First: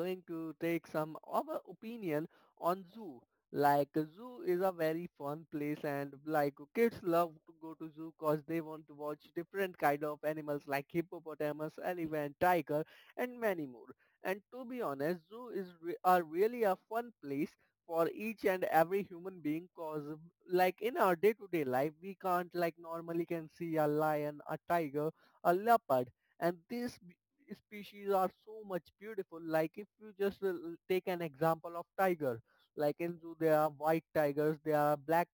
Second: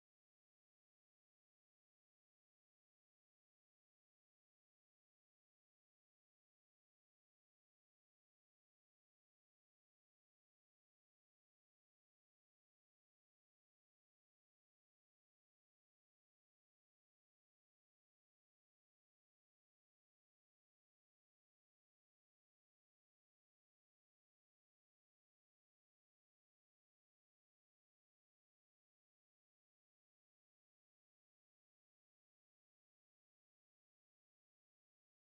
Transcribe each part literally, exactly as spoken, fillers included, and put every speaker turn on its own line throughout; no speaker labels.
going to take some of our opinion on zoo. Like, zoo is a very fun place, and like kids love to go to zoo cause they want to watch different kind of animals like hippopotamus, elephant, tiger and many more. And to be honest, zoo is re- a really a fun place for each and every human being cause like in our day to day life we can't like normally can see a lion, a tiger, a leopard, and these b- species are so much beautiful. Like if you just uh, take an example of tiger, like in zoo there are white tigers, there are black,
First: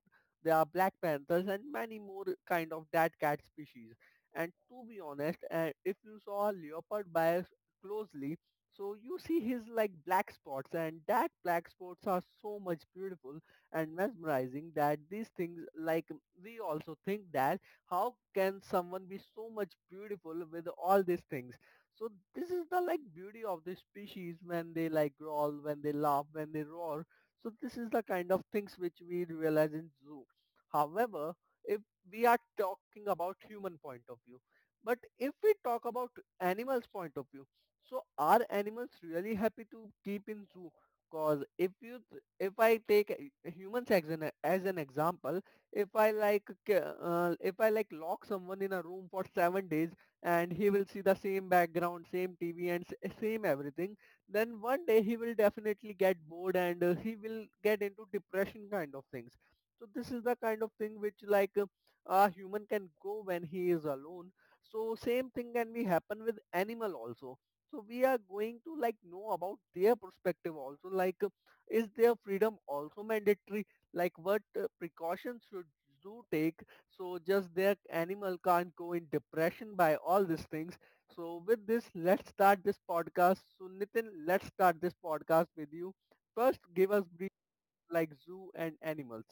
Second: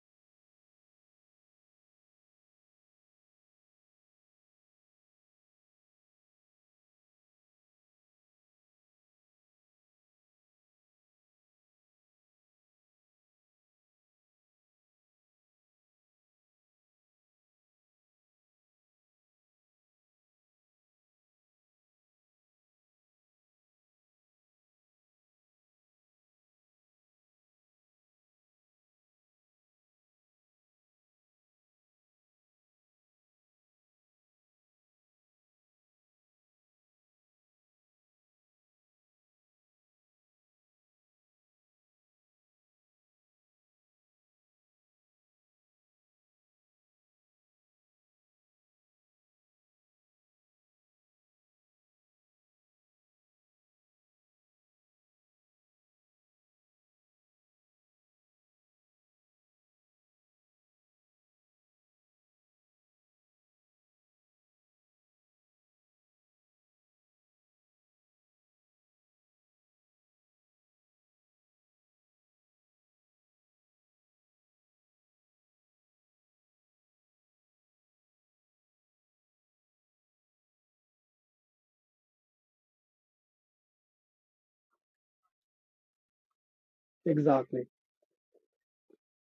there are black panthers and many more kind of that cat species. And to be honest, uh, if you saw a leopard by closely, so you see his like black spots, and that black spots are so much beautiful and mesmerizing that these things like, we also think that how can someone be so much beautiful with all these things. So this is the like beauty of the species when they like growl, when they laugh, when they roar. So this is the kind of things which we realize in zoo. However, if we are talking about human point of view, but if we talk about animals point of view, so are animals really happy to keep in zoo? Cause if you th- if I take a- a humans as an as an example, if I like ca- uh, if I like lock someone in a room for seven days and he will see the same background, same T V and s- same everything, then one day he will definitely get bored, and uh, he will get into depression kind of things. So this is the kind of thing which like uh, a human can go when he is alone. So same thing can be happen with animal also, so we are going to like know about their perspective also, like uh, is their freedom also mandatory, like what uh, precautions should zoo take so just their animal can't go in depression by all these things. So with this, let's start this podcast. So Nitin, let's start this podcast with you. First give us brief
Exactly.
like zoo and animals.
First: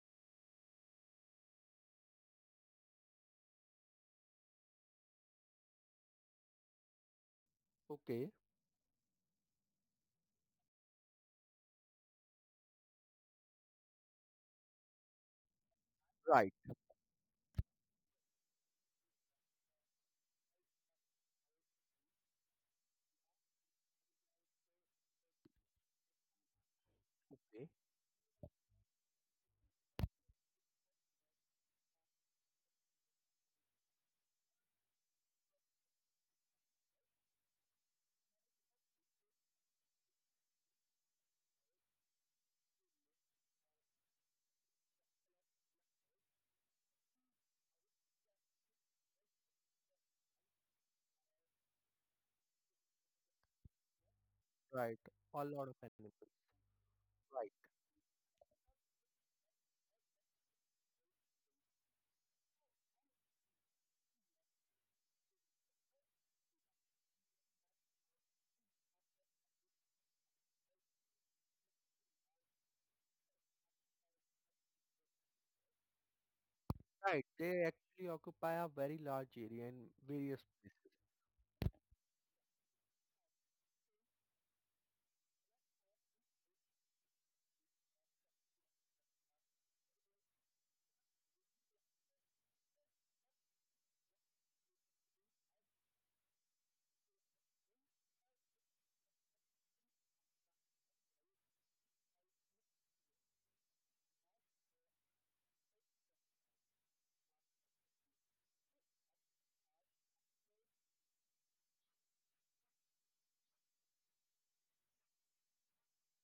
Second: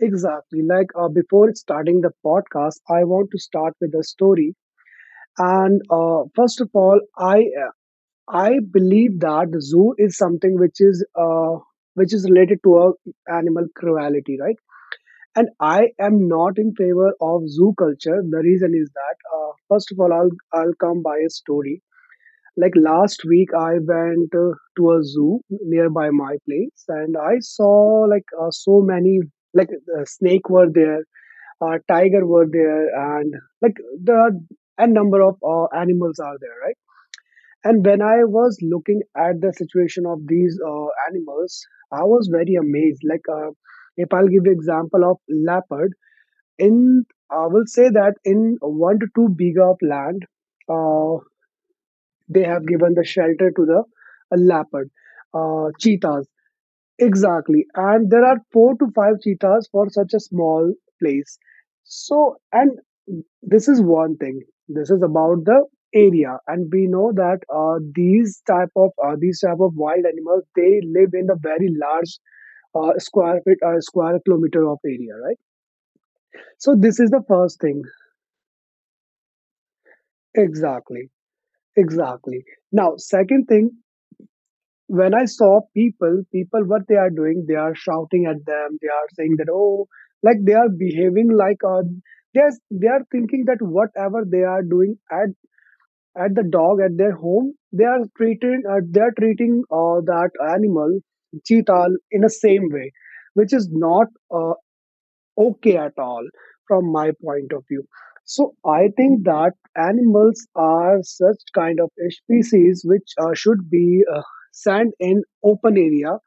Exactly. Like uh, before starting the podcast, I want to start with a story. And uh, First of all, I uh,
Okay.
I believe that the zoo is something which is uh, which is related to uh, animal cruelty, right? And I am
Right.
not in favor of zoo culture. The reason is that uh, first of all, I'll I'll come by a story. Like last week, I went uh, to a zoo nearby my place, and I
Okay,
saw like uh, so many like uh, snake were there, uh, tiger were there, and like there are a number of uh, animals are there, right? And when I was looking at the situation of these uh, animals, I was very amazed. Like uh, if I'll give you example of leopard, in I will say that in one to two big of land. Uh, they have given the shelter to the uh, leopard,
right, a lot
uh,
of animals.
cheetahs.
Right.
Exactly. And there are four to five cheetahs for such a small place. So, and this is one thing. This is about the area, and we know that uh, these type of uh, these type of wild animals they live in a very large uh, square feet or square kilometer of area, right? So this is the
Right,
first
they
thing.
actually occupy a very large area in various
Exactly, exactly. Now, second thing when I saw people, people, what they are doing, they are shouting at them. They are saying that, oh, like they are behaving like, uh, they are, they are thinking that whatever they are doing at, at the dog at their home, they are treating, uh, they are treating uh, that animal, cheetah, in the same way, which is not uh, okay at all from my point of view. So I think that animals are such kind of species which uh, should be uh, sent in open area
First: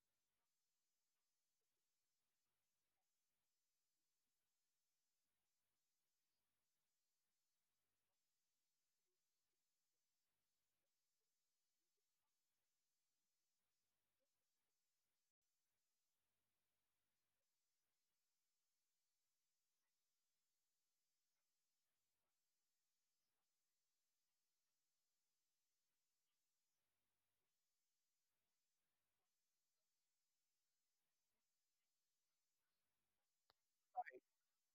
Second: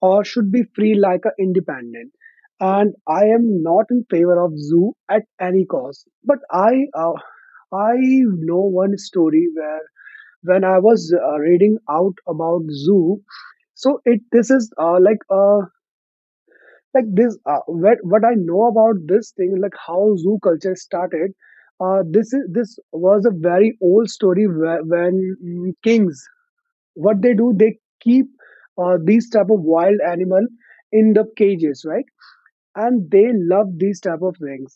or should be free like a independent. And I am not in favor of zoo at any cost. But I uh, I know one story where when I was uh, reading out about zoo, so it this is uh, like a like this uh, what, what I know about this thing like how zoo culture started uh, this is this was a very old story whe- when mm, kings what they do they keep uh, these type of wild animal in the cages, right? And they love these type of things.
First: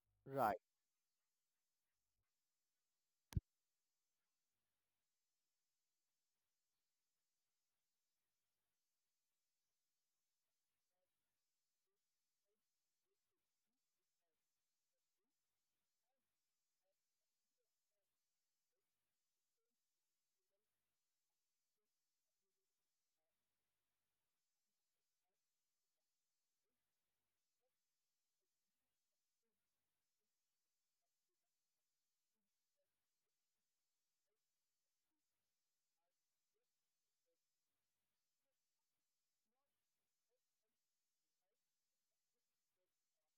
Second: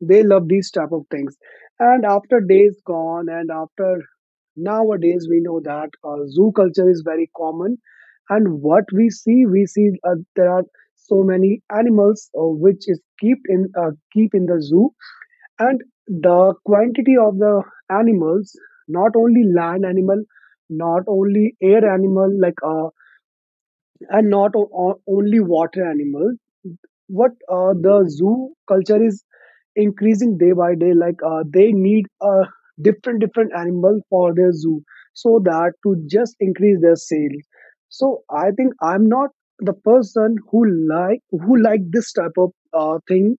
They love these
places.
type of things and after days gone and after nowadays we know that uh, zoo culture is very common and what we see we see uh, there are so many animals uh, which is keep in uh, keep in the zoo and the quantity of the animals, not only land animal, not only air animal like uh, and not o- o- only water animals. What uh, the zoo culture is increasing day by day. Like uh, they need a different different animal for their zoo, so that to just increase their sales. So I think I'm not the person who like who like this type of uh, thing.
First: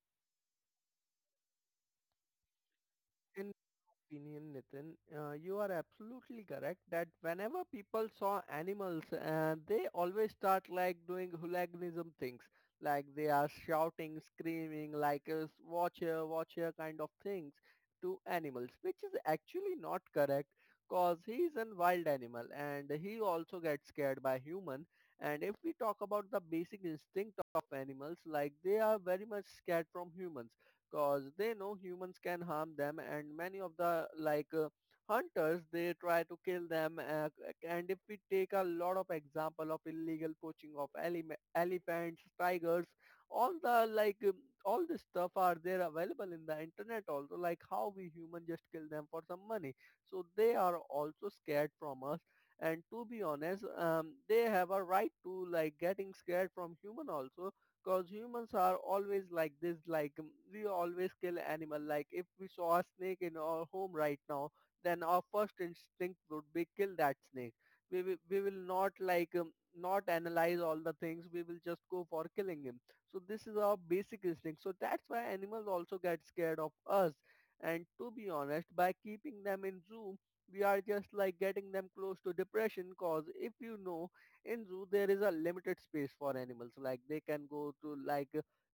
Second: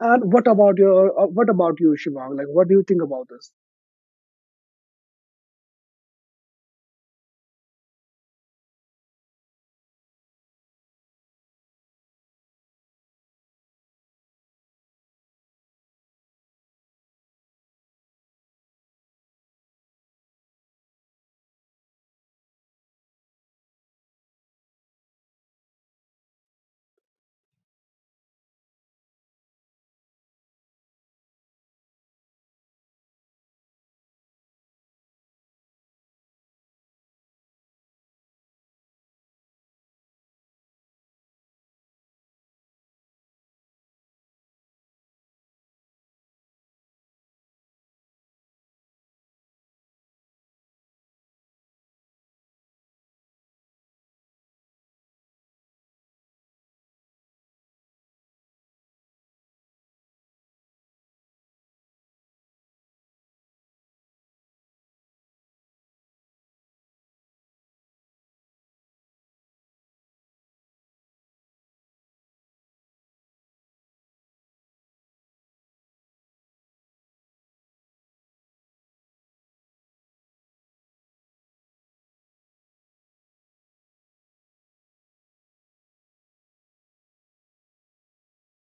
And what about your uh, what about you, Shivang? Like, what do you think about
In
this?
my opinion, Nitin, uh, you are absolutely correct that whenever people saw animals, uh, they always start like doing hooliganism things, like they are shouting, screaming, like uh, "watch here, watch here" kind of things to animals, which is actually not correct, cause he is a wild animal and he also gets scared by human. And if we talk about the basic instinct of animals, like they are very much scared from humans cause they know humans can harm them, and many of the like uh, hunters they try to kill them uh, and if we take a lot of example of illegal poaching of eleme- elephants, tigers, all the like um, all this stuff are there available in the internet also, like how we human just kill them for some money. So they are also scared from us. And to be honest, um, they have a right to like getting scared from human also. Cause humans are always like this, like um, we always kill animal. Like if we saw a snake in our home right now, then our first instinct would be kill that snake. We will, we will not like um, not analyze all the things. We will just go for killing him. So this is our basic instinct. So that's why animals also get scared of us. And to be honest, by keeping them in zoo, we are just like getting them close to depression. Cause if you know, in zoo there is a limited space for animals, like they can go to like,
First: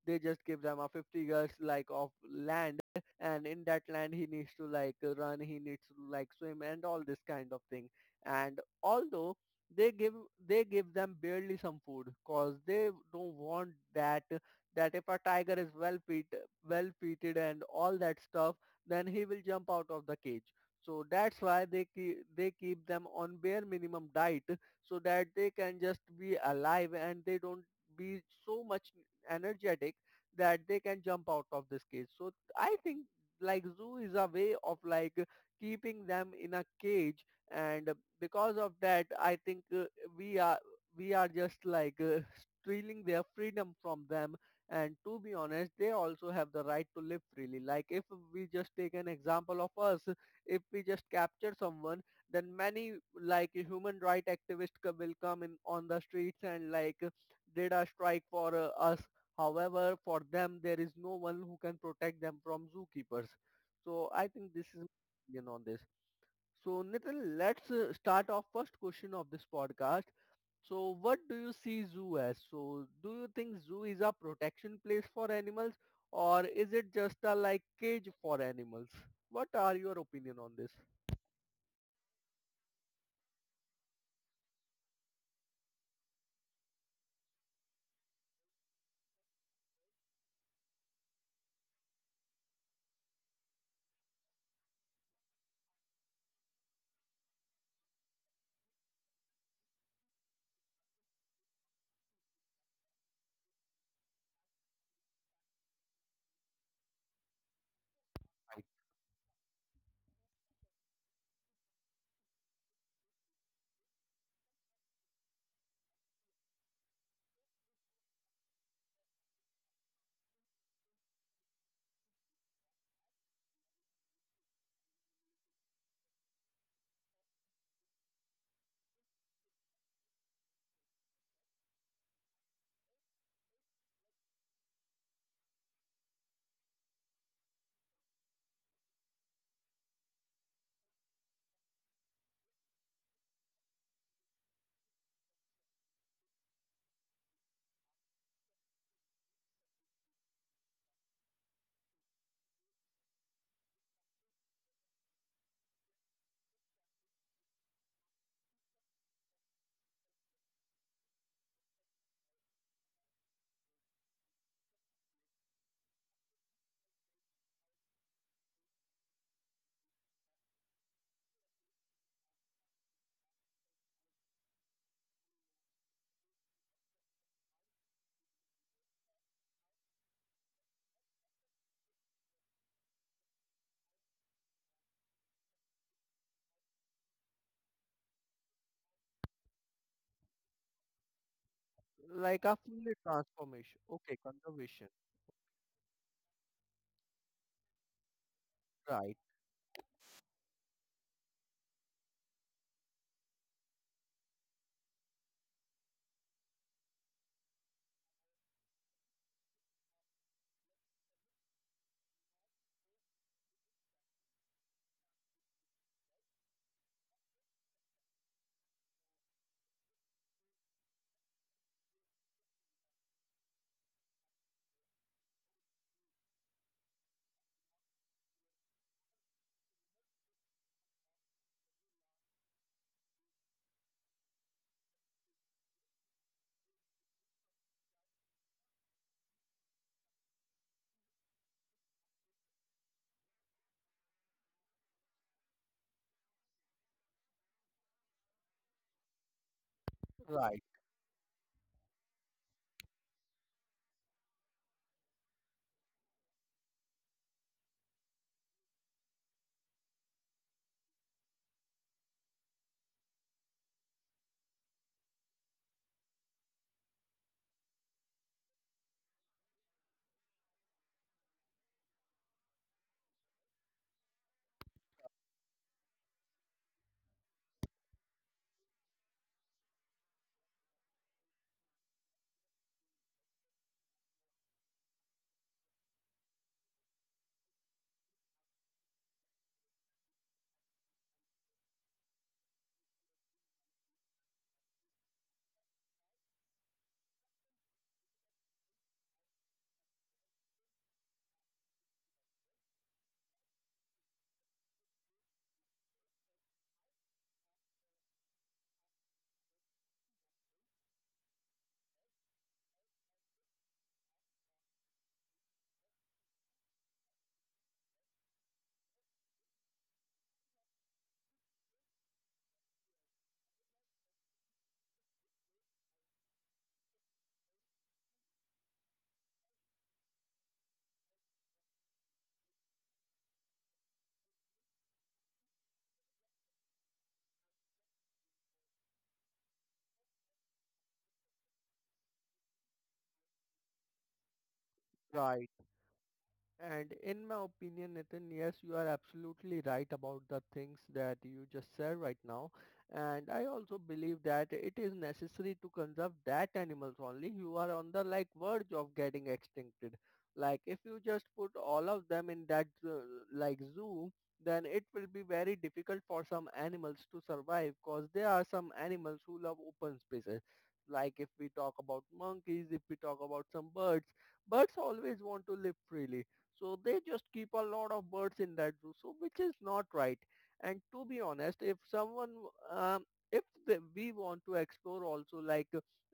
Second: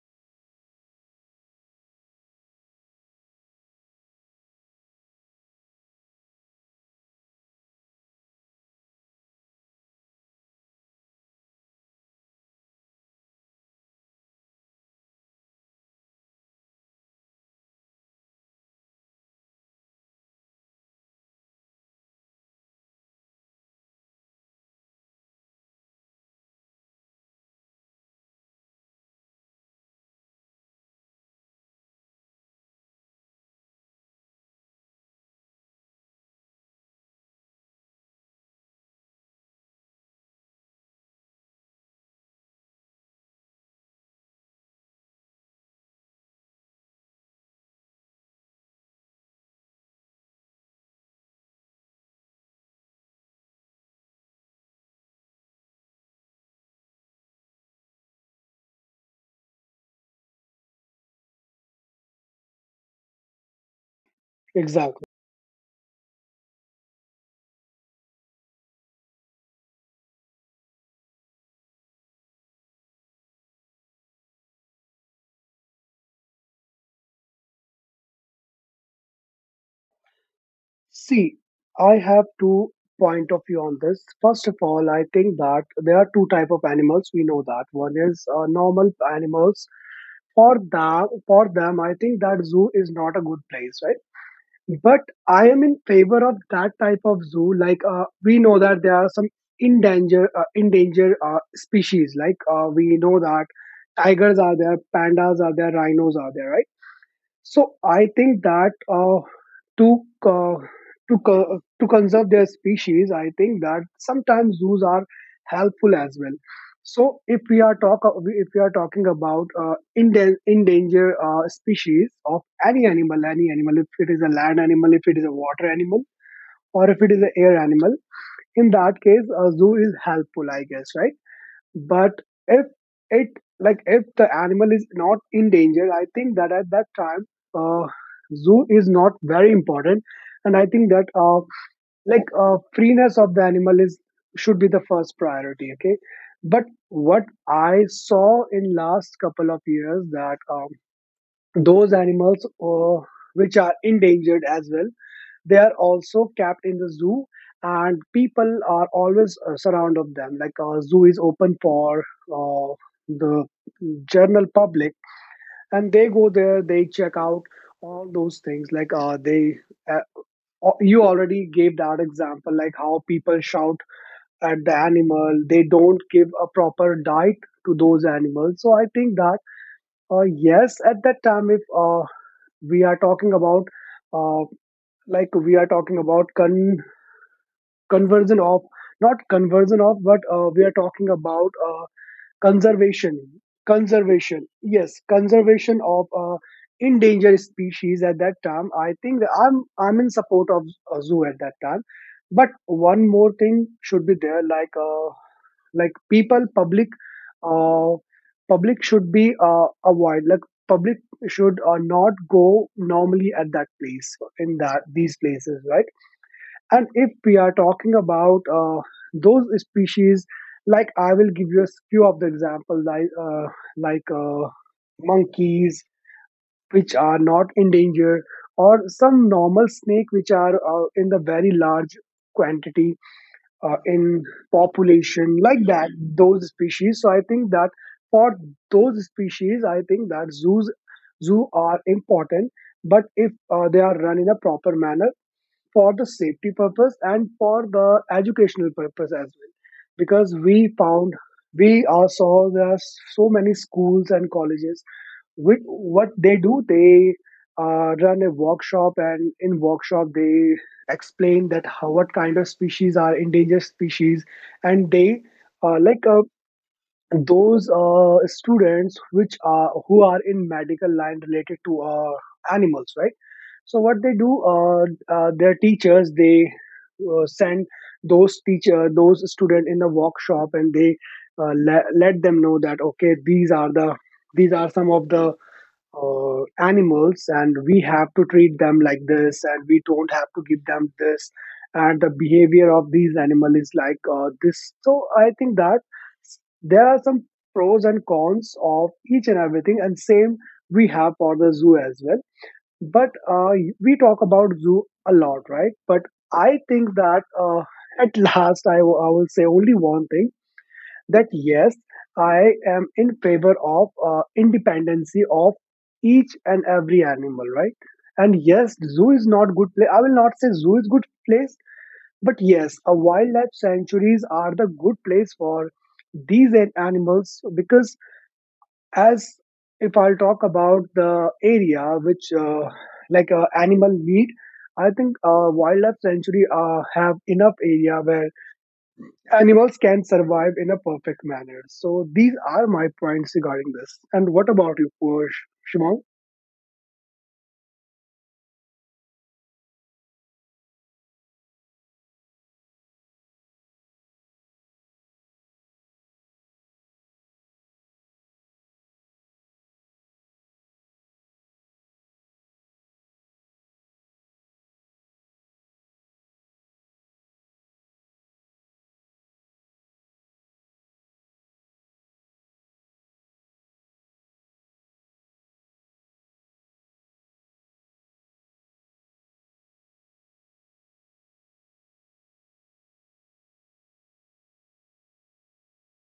they just give them a fifty yards like of land, and in that land he needs to like run, he needs to like swim and all this kind of thing. And although they give they give them barely some food cause they don't want that, that if a tiger is well feed, well feeded and all that stuff, then he will jump out of the cage. So that's why they keep they keep them on bare minimum diet so that they can just be alive and they don't be so much energetic that they can jump out of this cage. So I think like zoo is a way of like keeping them in a cage, and because of that I think uh, we are we are just like uh, stealing their freedom from them. And to be honest, they also have the right to live freely. Like if we just take an example of us, if we just capture someone, then many like human right activists co- will come in on the streets and like did a strike for uh, us. However, for them there is no one who can protect them from zookeepers. So I think this is my
Exactly.
opinion on this. So Nitin, let's uh, start off first question of this podcast. So what do you see zoo as? So do you think zoo is a protection place for animals or is it just a like cage for animals? What are your opinion on this?
See, I have two point of view on this. First of all, I think that there are two type of animals. We know that one is uh, normal animals. For them, for them, I think that zoo is not a good place, right? But I am in favor of that type of zoo. Like uh, we know that there are some endangered uh, endangered uh, species. Like uh, we know that tigers are there, pandas are there, rhinos are there, right? So I think that uh, to uh, to co- to conserve their species, I think that sometimes zoos are helpful as well. So if we are talk if we are talking about uh, inde- endangered uh, species of any animal, any animal, if it is a land animal, if it is a water animal, or if it is an air animal, in that case, a zoo is helpful, I guess, right? But if it like if the animal is not in danger, I think that at that time, uh, zoo is not very important, and I think that uh, like uh, freeness of the animal is should be the first priority. Okay, but what I saw in last couple of years that um, those animals uh, which are endangered as well they are also kept in the zoo and people are always uh, surround of them like a zoo is open for uh, the general public and they go there, they check out all those things, like uh, they uh, o- you already gave that example like how people shout at the animal, they don't give a proper diet to those animals. So I think that uh, yes, at that time if uh, we are talking about uh, like we are talking about con conversion of, not conversion of, but uh, we are talking about uh,
Like a full
conservation,
transformation. Okay,
conservation
conservation.
yes, conservation of uh, endangered species. At that time I think
Right,
that i'm I'm in support of a zoo at that time. But one more thing should be there, like uh, like people public uh, public should be uh, avoid, like public should uh, not go normally at that place in that these places, right? And if we are talking about uh, those species, like I will give you a few of the example, like uh, like uh, monkeys, which are not endangered, or some normal snake which are uh, in the very large quantity uh, in population, like that. Those species. So I think that for those species, I think that zoos zoo are important. But if uh, they are run in a proper manner, for the safety purpose and for the educational purpose as well, because
right,
we found we uh, saw there are so many schools and colleges which what they do, they uh, run a workshop, and in workshop they explain that how what kind of species are endangered species, and they uh, like uh, those uh, students which are who are in medical line related to uh, animals, right? So what they do, uh, uh, their teachers they uh, send those teacher, those student in the workshop, and they uh, le- let them know that okay, these are the these are some of the uh, animals, and we have to treat them like this, and we don't have to give them this, and the behavior of these animal is like uh, this. So I think that s- there are some pros and cons of each and everything, and same we have for the zoo as well. But uh, we talk about zoo a lot, right? But I think that uh, at last I, w- I will say only one thing that yes, I am in favor of uh, independency of each and every animal, right? And yes, zoo is not good place. I will not say zoo is good place, but yes, a wildlife sanctuaries are the good place for these an- animals because as if I'll talk about the area which, uh, like uh, animal need, I think uh, wildlife sanctuary uh, have enough area where animals can survive in a perfect manner. So these are my points regarding this. And what about you, Posh-
right.
Shimon?
And in my opinion, Nathan, yes, you are absolutely right about the things that you just said right now. And I also believe that it is necessary to conserve that animals only who are on the like verge of getting extincted. Like if you just put all of them in that uh, like zoo, then it will be very difficult for some animals to survive because there are some animals who love open spaces. Like if we talk about monkeys, if we talk about some birds, birds always want to live freely, so they just keep a lot of birds in that zoo, so which is not right. And to be honest, if someone, um, if the, we want to explore also like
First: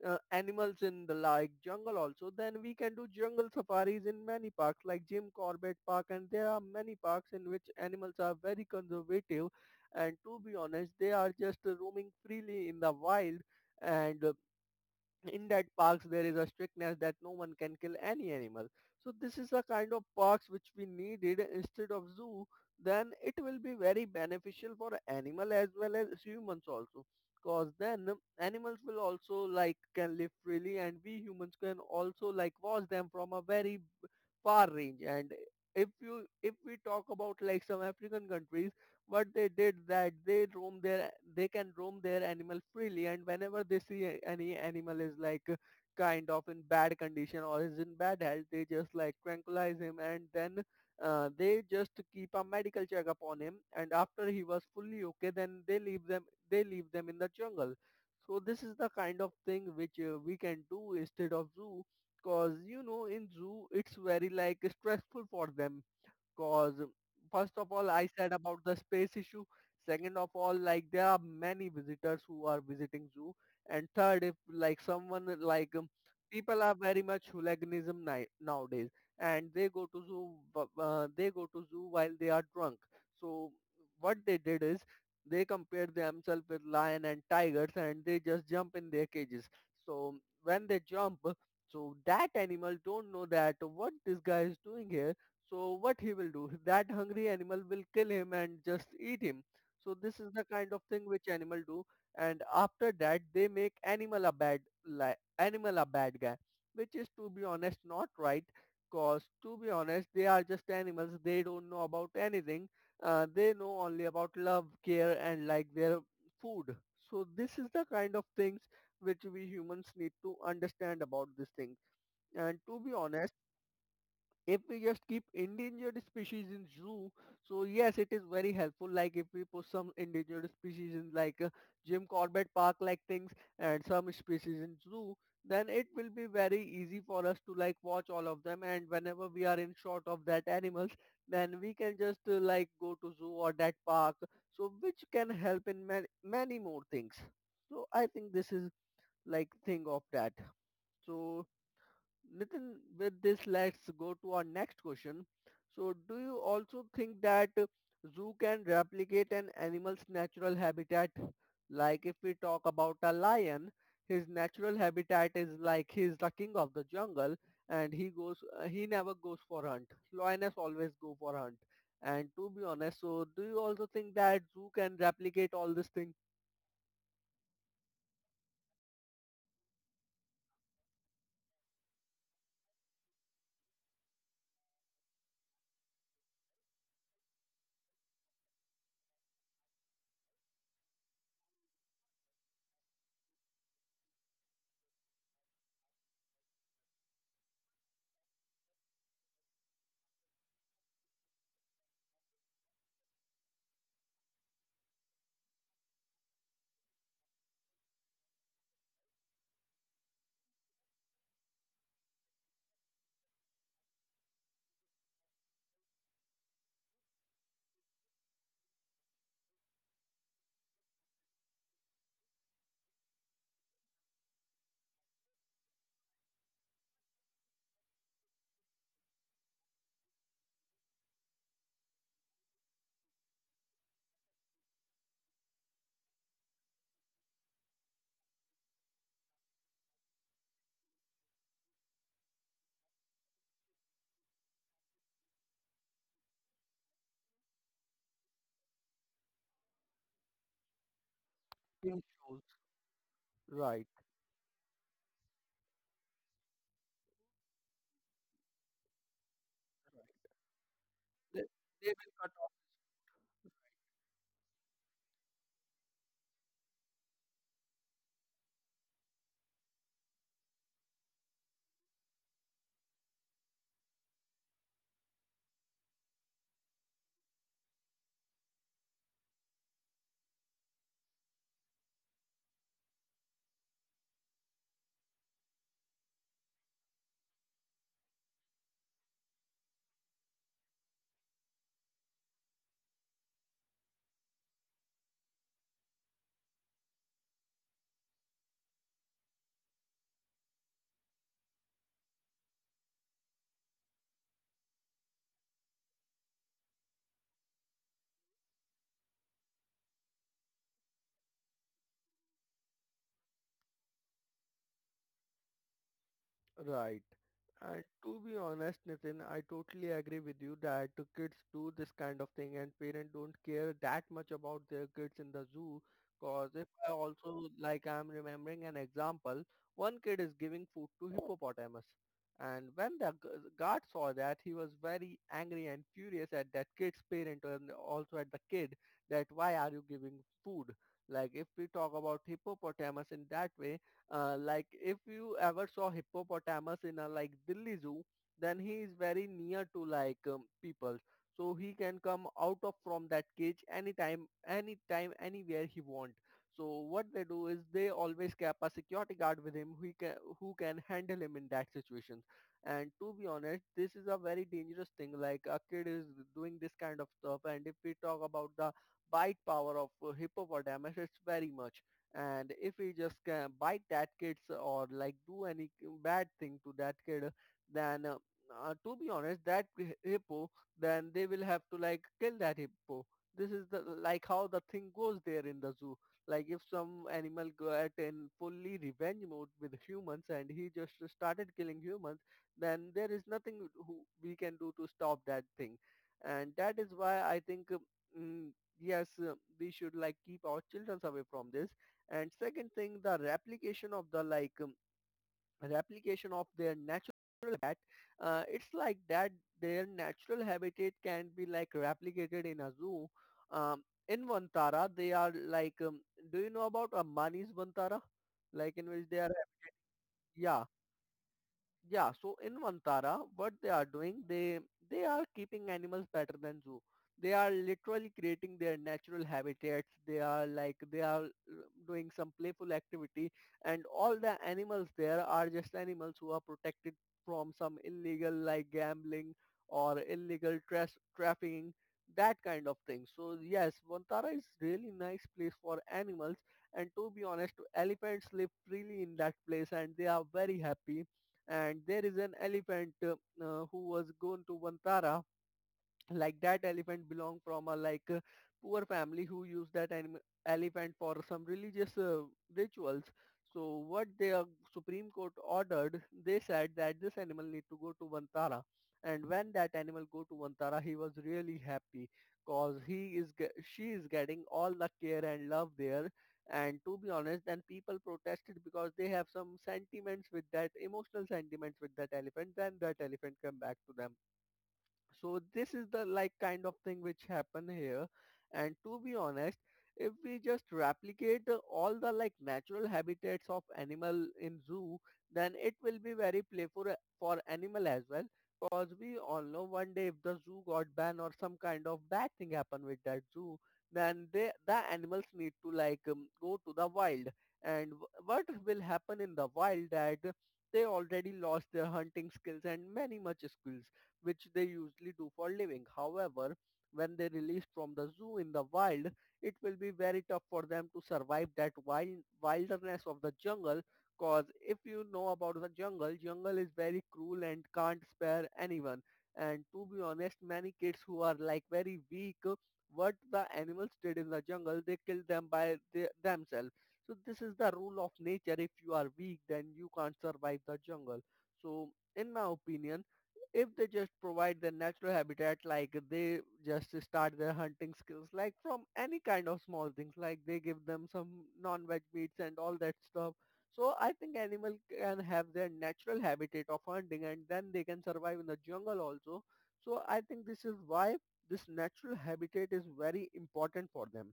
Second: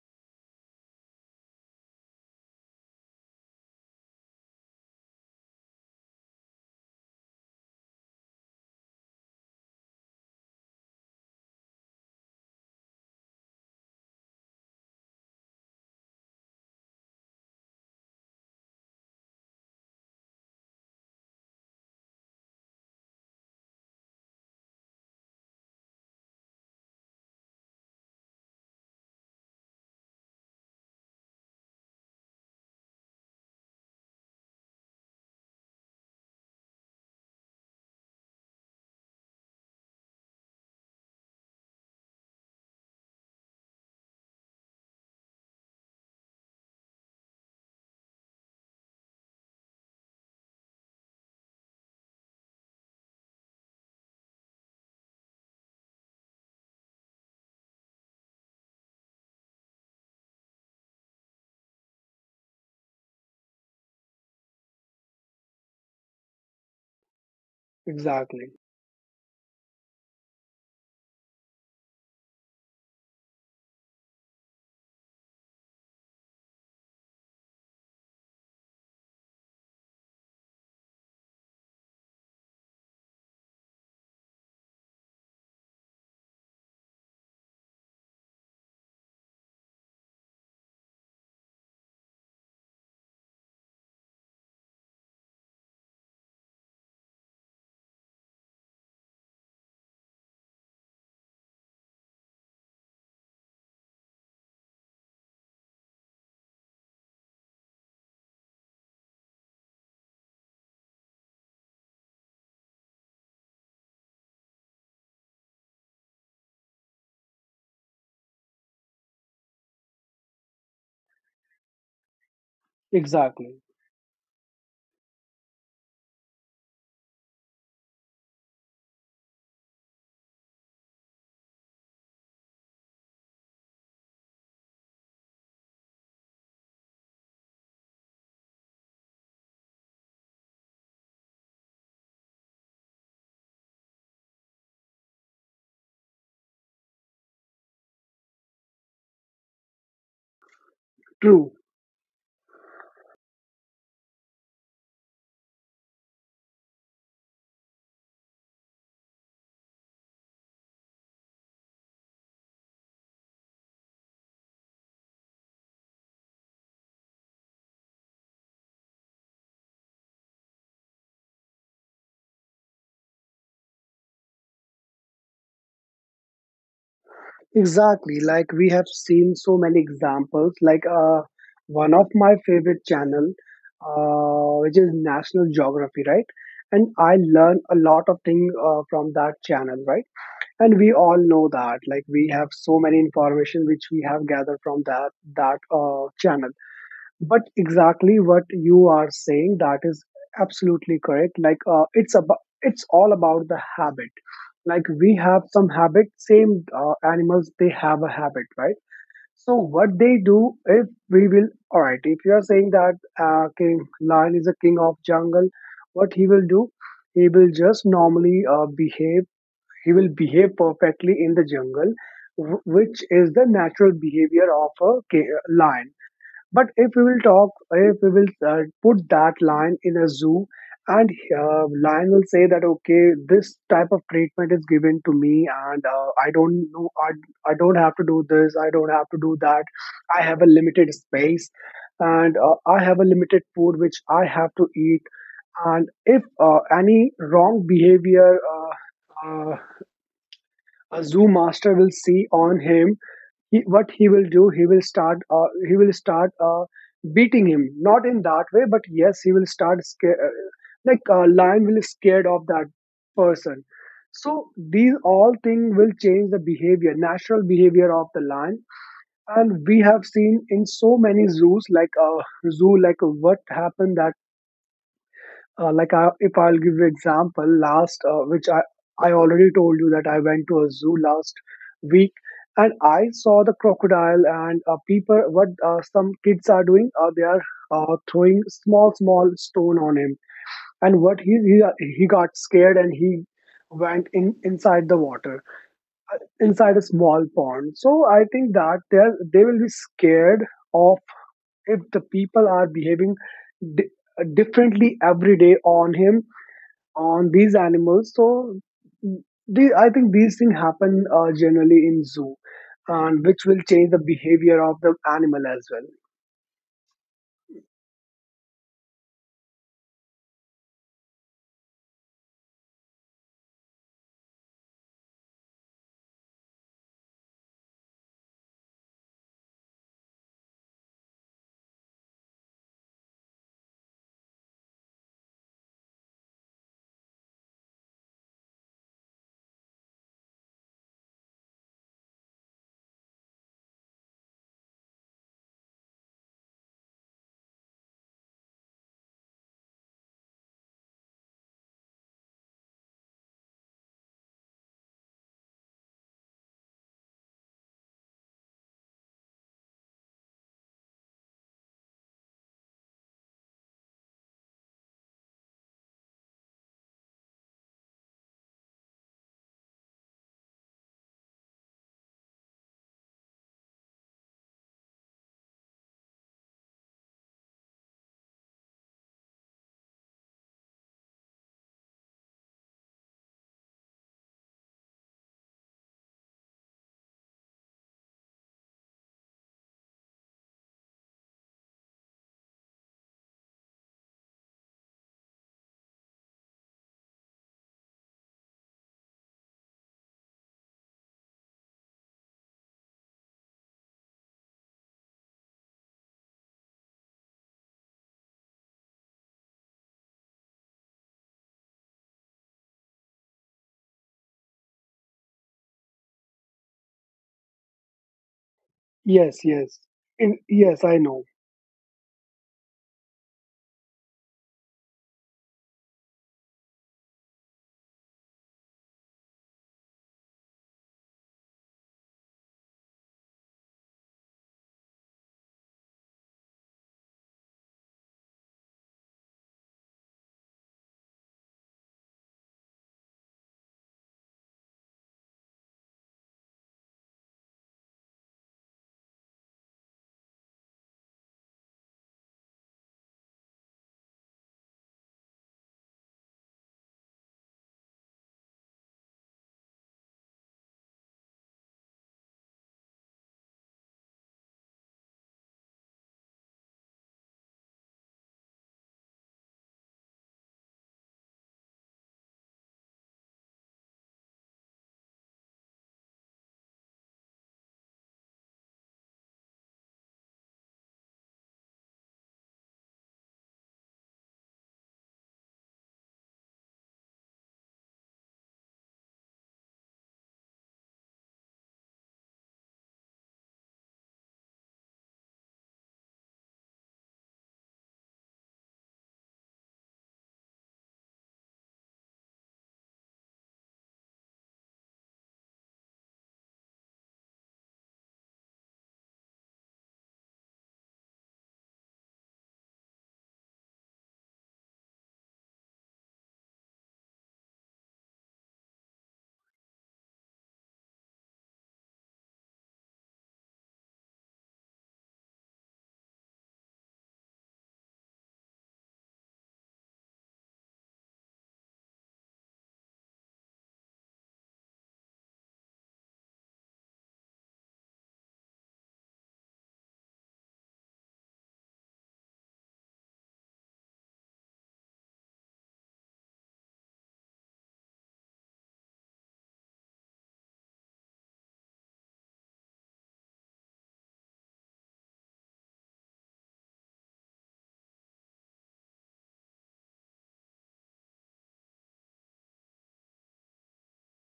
uh, animals in the like jungle also, then we can do jungle safaris in many parks like Jim Corbett Park, and there are many parks in which animals are very conservative and to be honest, they are just uh, roaming freely in the wild. And uh, in that parks there is a strictness that no one can kill any animal. So this is a kind of parks which we needed instead of zoo. Then it will be very beneficial for animal as well as humans also, because then animals will also like can live freely, and we humans can also like watch them from a very far range. And if you, if we talk about like some african countries, what they did that they roam their they can roam their animal freely, and whenever they see any animal is like uh, kind of in bad condition or is in bad health, they just like tranquilize him, and then uh, they just keep a medical check upon him, and after he was fully okay then they leave them they leave them in the jungle. So this is the kind of thing which uh, we can do instead of zoo. Cause you know, in zoo it's very like stressful for them. Cause first of all, I said
Exactly,
about the space issue. Second of all, like there are many visitors who are visiting zoo. And third, if like someone like um, people are very much hooliganism ni- nowadays, and they go to zoo, bu- uh, they go to zoo while they are drunk. So what they did is, they compared themselves with lion and tigers, and they just jump in their cages. So when they jump, so that animal don't know that what this guy is doing here, so what he will do? That hungry animal will kill him and just eat him. So this is the kind of thing which animal do. And after that, they make animal a bad li- animal a bad guy, which is to be honest not right. Cause to be honest, they are just animals. They don't know about anything. Uh, they know only about love, care, and like their food. So this is the kind of things which we humans need to understand about this thing. And to be honest,
exactly,
if we just keep endangered species in zoo, so yes, it is very helpful. Like if we put some endangered species in like uh, Jim Corbett Park like things, and some species in zoo, then it will be very easy for us to like watch all of them. And whenever we are in short of that animals, then we can just uh, like go to zoo or that park. So which can help in man- many more things. So I think this is like thing of that. So
true.
Nitin, with this, let's go to our next question. So, do you also think that zoo can replicate an animal's natural habitat? Like if we talk about a lion, his natural habitat is like he's the king of the jungle and he goes, uh, he never goes for hunt. Lioness always go for hunt. And to be honest, so do you also think that zoo can replicate all this thing
Exactly. Like we have seen so many examples. Like uh, one of my favorite channel, uh, which is National Geography, right? And I learn a lot of things uh, from that channel, right? And we all know that. Like we have so many information which we have gathered from that that uh, channel, but exactly what you are saying that is absolutely correct. Like uh, it's about it's all about the habit. Like we have some habit, same uh, animals they have a habit, right? So what they do, if we will all right, if you are saying that uh, king lion is a king of jungle, what he will do, he will just normally uh, behave, he will behave perfectly in the jungle, wh- which is the natural behavior of a ki- lion. But if we will talk, if we will uh, put that lion in a zoo, and uh, lion will say that okay, this type of treatment is given to me, and uh, I don't know, I, I don't have to do this, I don't have to do that. I have a limited space, and uh, I have a limited food which I have to eat. And if uh, any wrong behavior uh, uh, a zoo master will
in
see
shows?
on him, he,
Right.
what he will do he will start uh, he will start uh, beating him, not in that way, but yes he will start sca- uh, like uh,
They,
lion will be
they
scared of
will
that person. So these all things will change the behavior, natural behavior of the lion. And we have seen in so many zoos, like a zoo like what happened. Uh, like I, if I'll give you example, last uh, which I I already told you that I went to a zoo last week, and I saw the crocodile, and uh, people, what uh, some kids are doing, uh, they are uh, throwing small small stone on him. And what he he he got scared, and he went in inside the water, uh, inside a small pond. So I think that they they will be scared of if the people are behaving di- differently every day on him, on these animals. So the, I think these things happen uh, generally in zoo, and which will change the behavior of the animal as well.
Right. And to be honest, Nitin, I totally agree with you that the kids do this kind of thing and parents don't care that much about their kids in the zoo. Cause if I also like I'm remembering an example, one kid is giving food to hippopotamus. And when the gu- guard saw that, he was very angry and furious at that kid's parent and also at the kid, that why are you giving food? Like if we talk about hippopotamus in that way, uh, like if you ever saw hippopotamus in a like Delhi zoo, then he is very near to like um, people. So he can come out of from that cage anytime, anytime, anywhere he want. So what they do is they always keep a security guard with him who can who can handle him in that situation. And to be honest, this is a very dangerous thing. Like a kid is doing this kind of stuff, and if we talk about the bite power of uh, hippopotamus, it's very much. And if we just can bite that kids or like do any bad thing to that kid, then uh, uh, to be honest that hi- hippo, then they will have to like kill that hippo. This is the like how the thing goes there in the zoo. Like if some animal got in fully revenge mode with humans and he just started killing humans, then there is nothing who we can do to stop that thing. And that is why I think, uh, mm, yes, uh, we should like keep our children away from this. And second thing, the replication of the like um, replication of their natural habitat. Uh, it's like that their natural habitat can be like replicated in a zoo. Um, in Vantara, they are like, um, do you know about Ambani's Vantara? Like in which they are,
Yes, yes, in,
yeah.
yes. I know.
Yeah, so in Vantara, what they are doing, they they are keeping animals better than zoo. They are literally creating their natural habitats. They are like they are uh, doing some playful activity, and all the animals there are just animals who are protected from some illegal like gambling or illegal tra- trafficking, that kind of thing. So yes, Vantara is really nice place for animals, and to be honest, elephants live freely in that place, and they are very happy. And there is an elephant uh, uh, who was going to Vantara. Like that elephant belong from a like uh, poor family who use that anim- elephant for some religious uh, rituals. So what the supreme court ordered, they said that this animal need to go to Vantara. And when that animal go to Vantara, he was really happy, cause he is ge- she is getting all the care and love there. And to be honest, then people protested because they have some sentiments with that, emotional sentiments with that elephant, then that elephant come back to them. So this is the like kind of thing which happen here. And to be honest, if we just replicate uh, all the like natural habitats of animal in zoo, then it will be very playful uh, for animal as well. Because we all know one day if the zoo got banned or some kind of bad thing happened with that zoo, then they the animals need to like um, go to the wild. And w- what will happen in the wild, that they already lost their hunting skills and many much skills which they usually do for living. However, when they released from the zoo in the wild, it will be very tough for them to survive that wild wilderness of the jungle. Cause if you know about the jungle, jungle is very cruel and can't spare anyone. And to be honest, many kids who are like very weak, what the animals did in the jungle, they killed them by the, themselves. So this is the rule of nature. If you are weak, then you can't survive the jungle. So in my opinion, if they just provide their natural habitat, like they just start their hunting skills, like from any kind of small things, like they give them some non-veg meats and all that stuff. So I think animal can have their natural habitat of hunting and then they can survive in the jungle also. So I think this is why this natural habitat is very important for them.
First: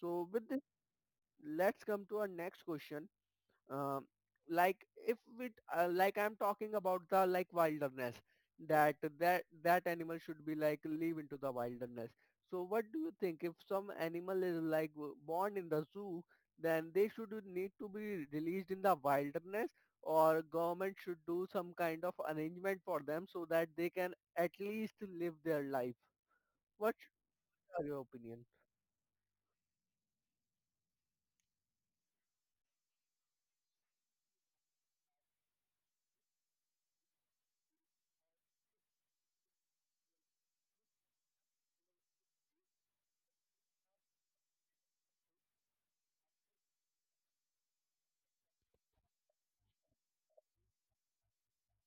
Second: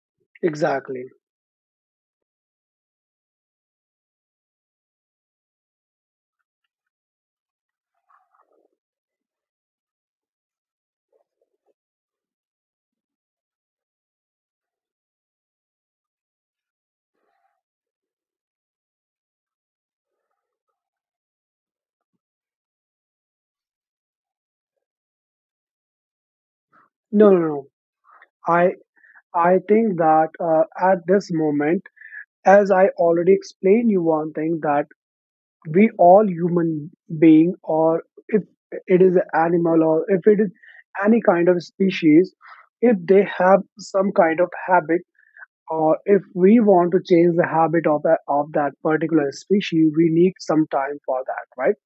So with this,
Exactly.
let's come to our next question. Um, like if it uh, like I'm talking about the like wilderness, that that that animal should be like live into the wilderness. So what do you think if some animal is like w- born in the zoo, then they should need to be released in the wilderness or government should do some kind of arrangement for them so that they can at least live their life. What
No, no, no.
are your opinion?
I I think that uh, at this moment, as I already explained you one thing, that we all human being, or if it is an animal, or if it is any kind of species, if they have some kind of habit, or if we want to change the habit of, a, of that particular species, we need some time for that, right?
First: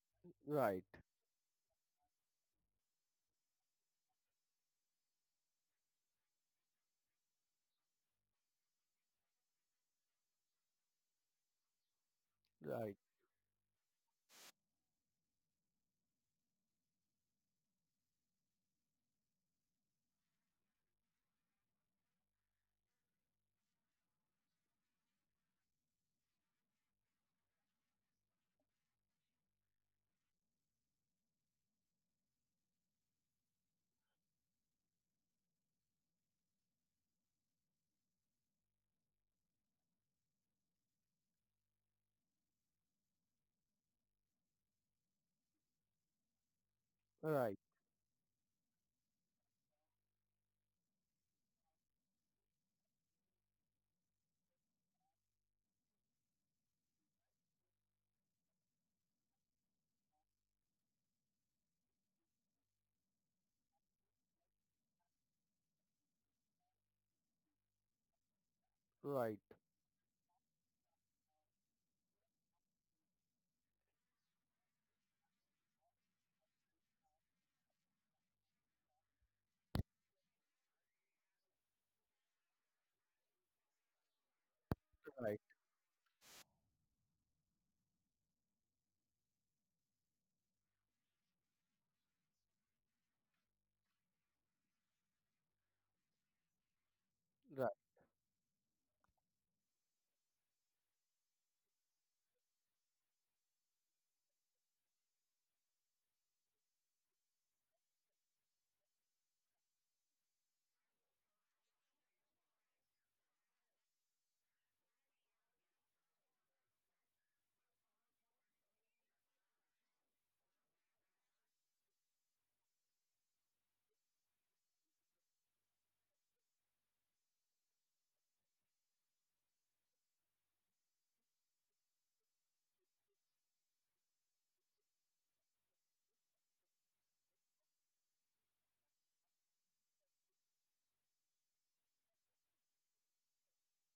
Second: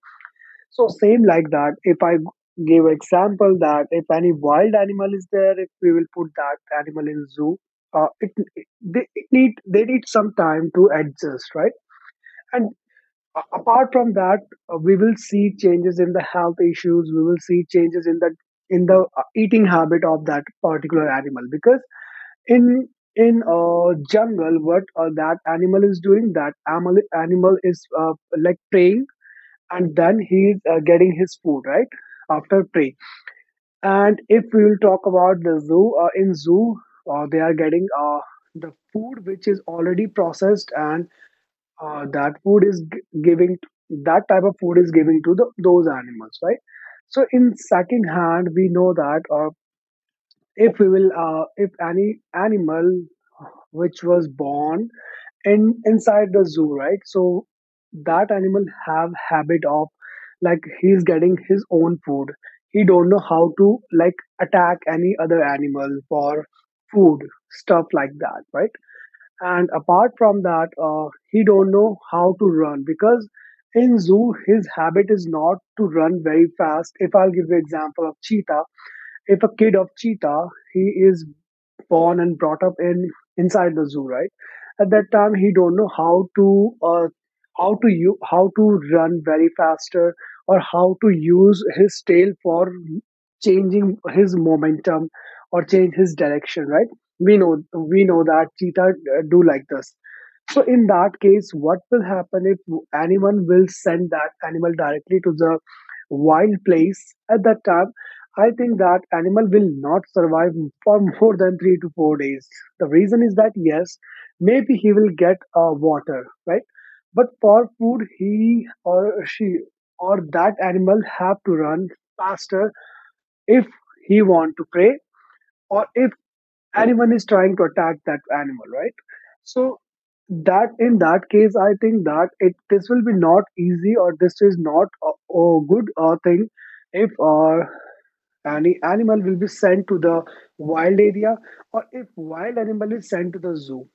Right,
So same like that, if I give example that if any wild animal is there, if we will put that animal in zoo, uh, it, it- they it need they need some time to adjust, right? And
right,
a- apart from that, uh, we will see changes in the health issues. We will see changes in the in the uh, eating habit of that particular animal, because in in uh, jungle, what uh, that animal is doing, that animal animal is uh, like preying, and then he is uh, getting his food right after prey. And if we will talk about the zoo, uh, in zoo, uh, they are getting uh, the food which is already processed and uh, that food is g- giving that type of food is giving to the, those animals, right? So in
right,
second hand, we know that uh, if we will uh, if any animal which was born in inside the zoo, right? So that animal have habit of like he's getting his own food, he don't know how to like attack any other animal for food, stuff like that, right?
right,
And apart from that, uh, he don't know how to run, because in zoo his habit is not to run very fast. If I'll give you example of cheetah, if a kid of cheetah, he is born and brought up in inside the zoo, right? At that time, he don't know how to uh, how to you how to run very faster, or how to use his tail for changing his momentum or change his direction, right? We know,
right.
we know that cheetah uh, do like this. So in that case, what will happen if anyone will send that animal directly to the wild place at that time? I think that animal will not survive for more than three to four days. The reason is that yes, maybe he will get uh, water, right? But for food, he or she or that animal have to run faster if he want to prey, or if anyone is trying to attack that animal, right? So that in that case, I think that it this will be not easy, or this is not a, a good uh, thing if uh, any animal will be sent to the wild area, or if wild animal is sent to the zoo.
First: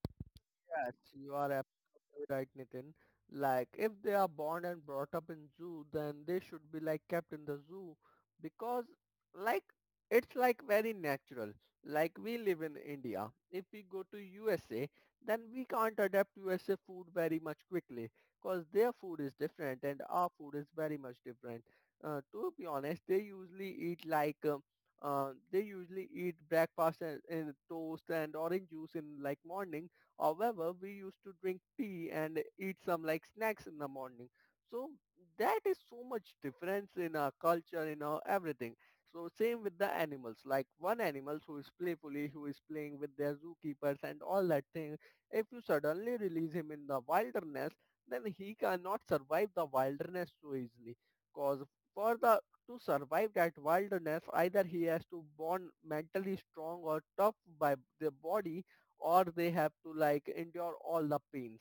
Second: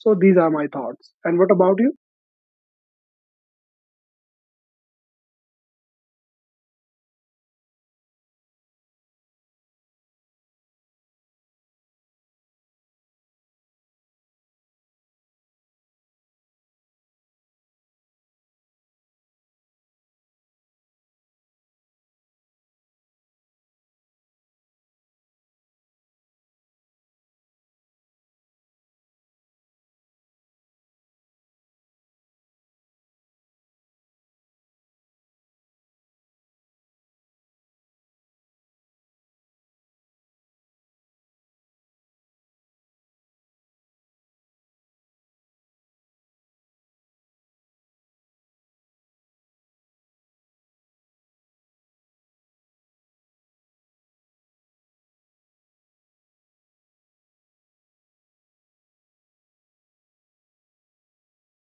So these are my
Yes,
thoughts.
you
And what
are
about you?
absolutely right, Nitin. Like, if they are born and brought up in zoo, then they should be like kept in the zoo because, like, it's like very natural. Like we live in India. If we go to U S A, then we can't adapt U S A food very much quickly because their food is different and our food is very much different. Uh, to be honest, they usually eat like um, uh, they usually eat breakfast and, and toast and orange juice in like morning. However, we used to drink tea and eat some like snacks in the morning. So that is so much difference in our culture, in our everything. So same with the animals. Like one animal who is playfully, who is playing with their zookeepers and all that thing. If you suddenly release him in the wilderness, then he cannot survive the wilderness so easily. Cause for the to survive that wilderness, either he has to born mentally strong or tough by the body, or they have to like endure all the pains.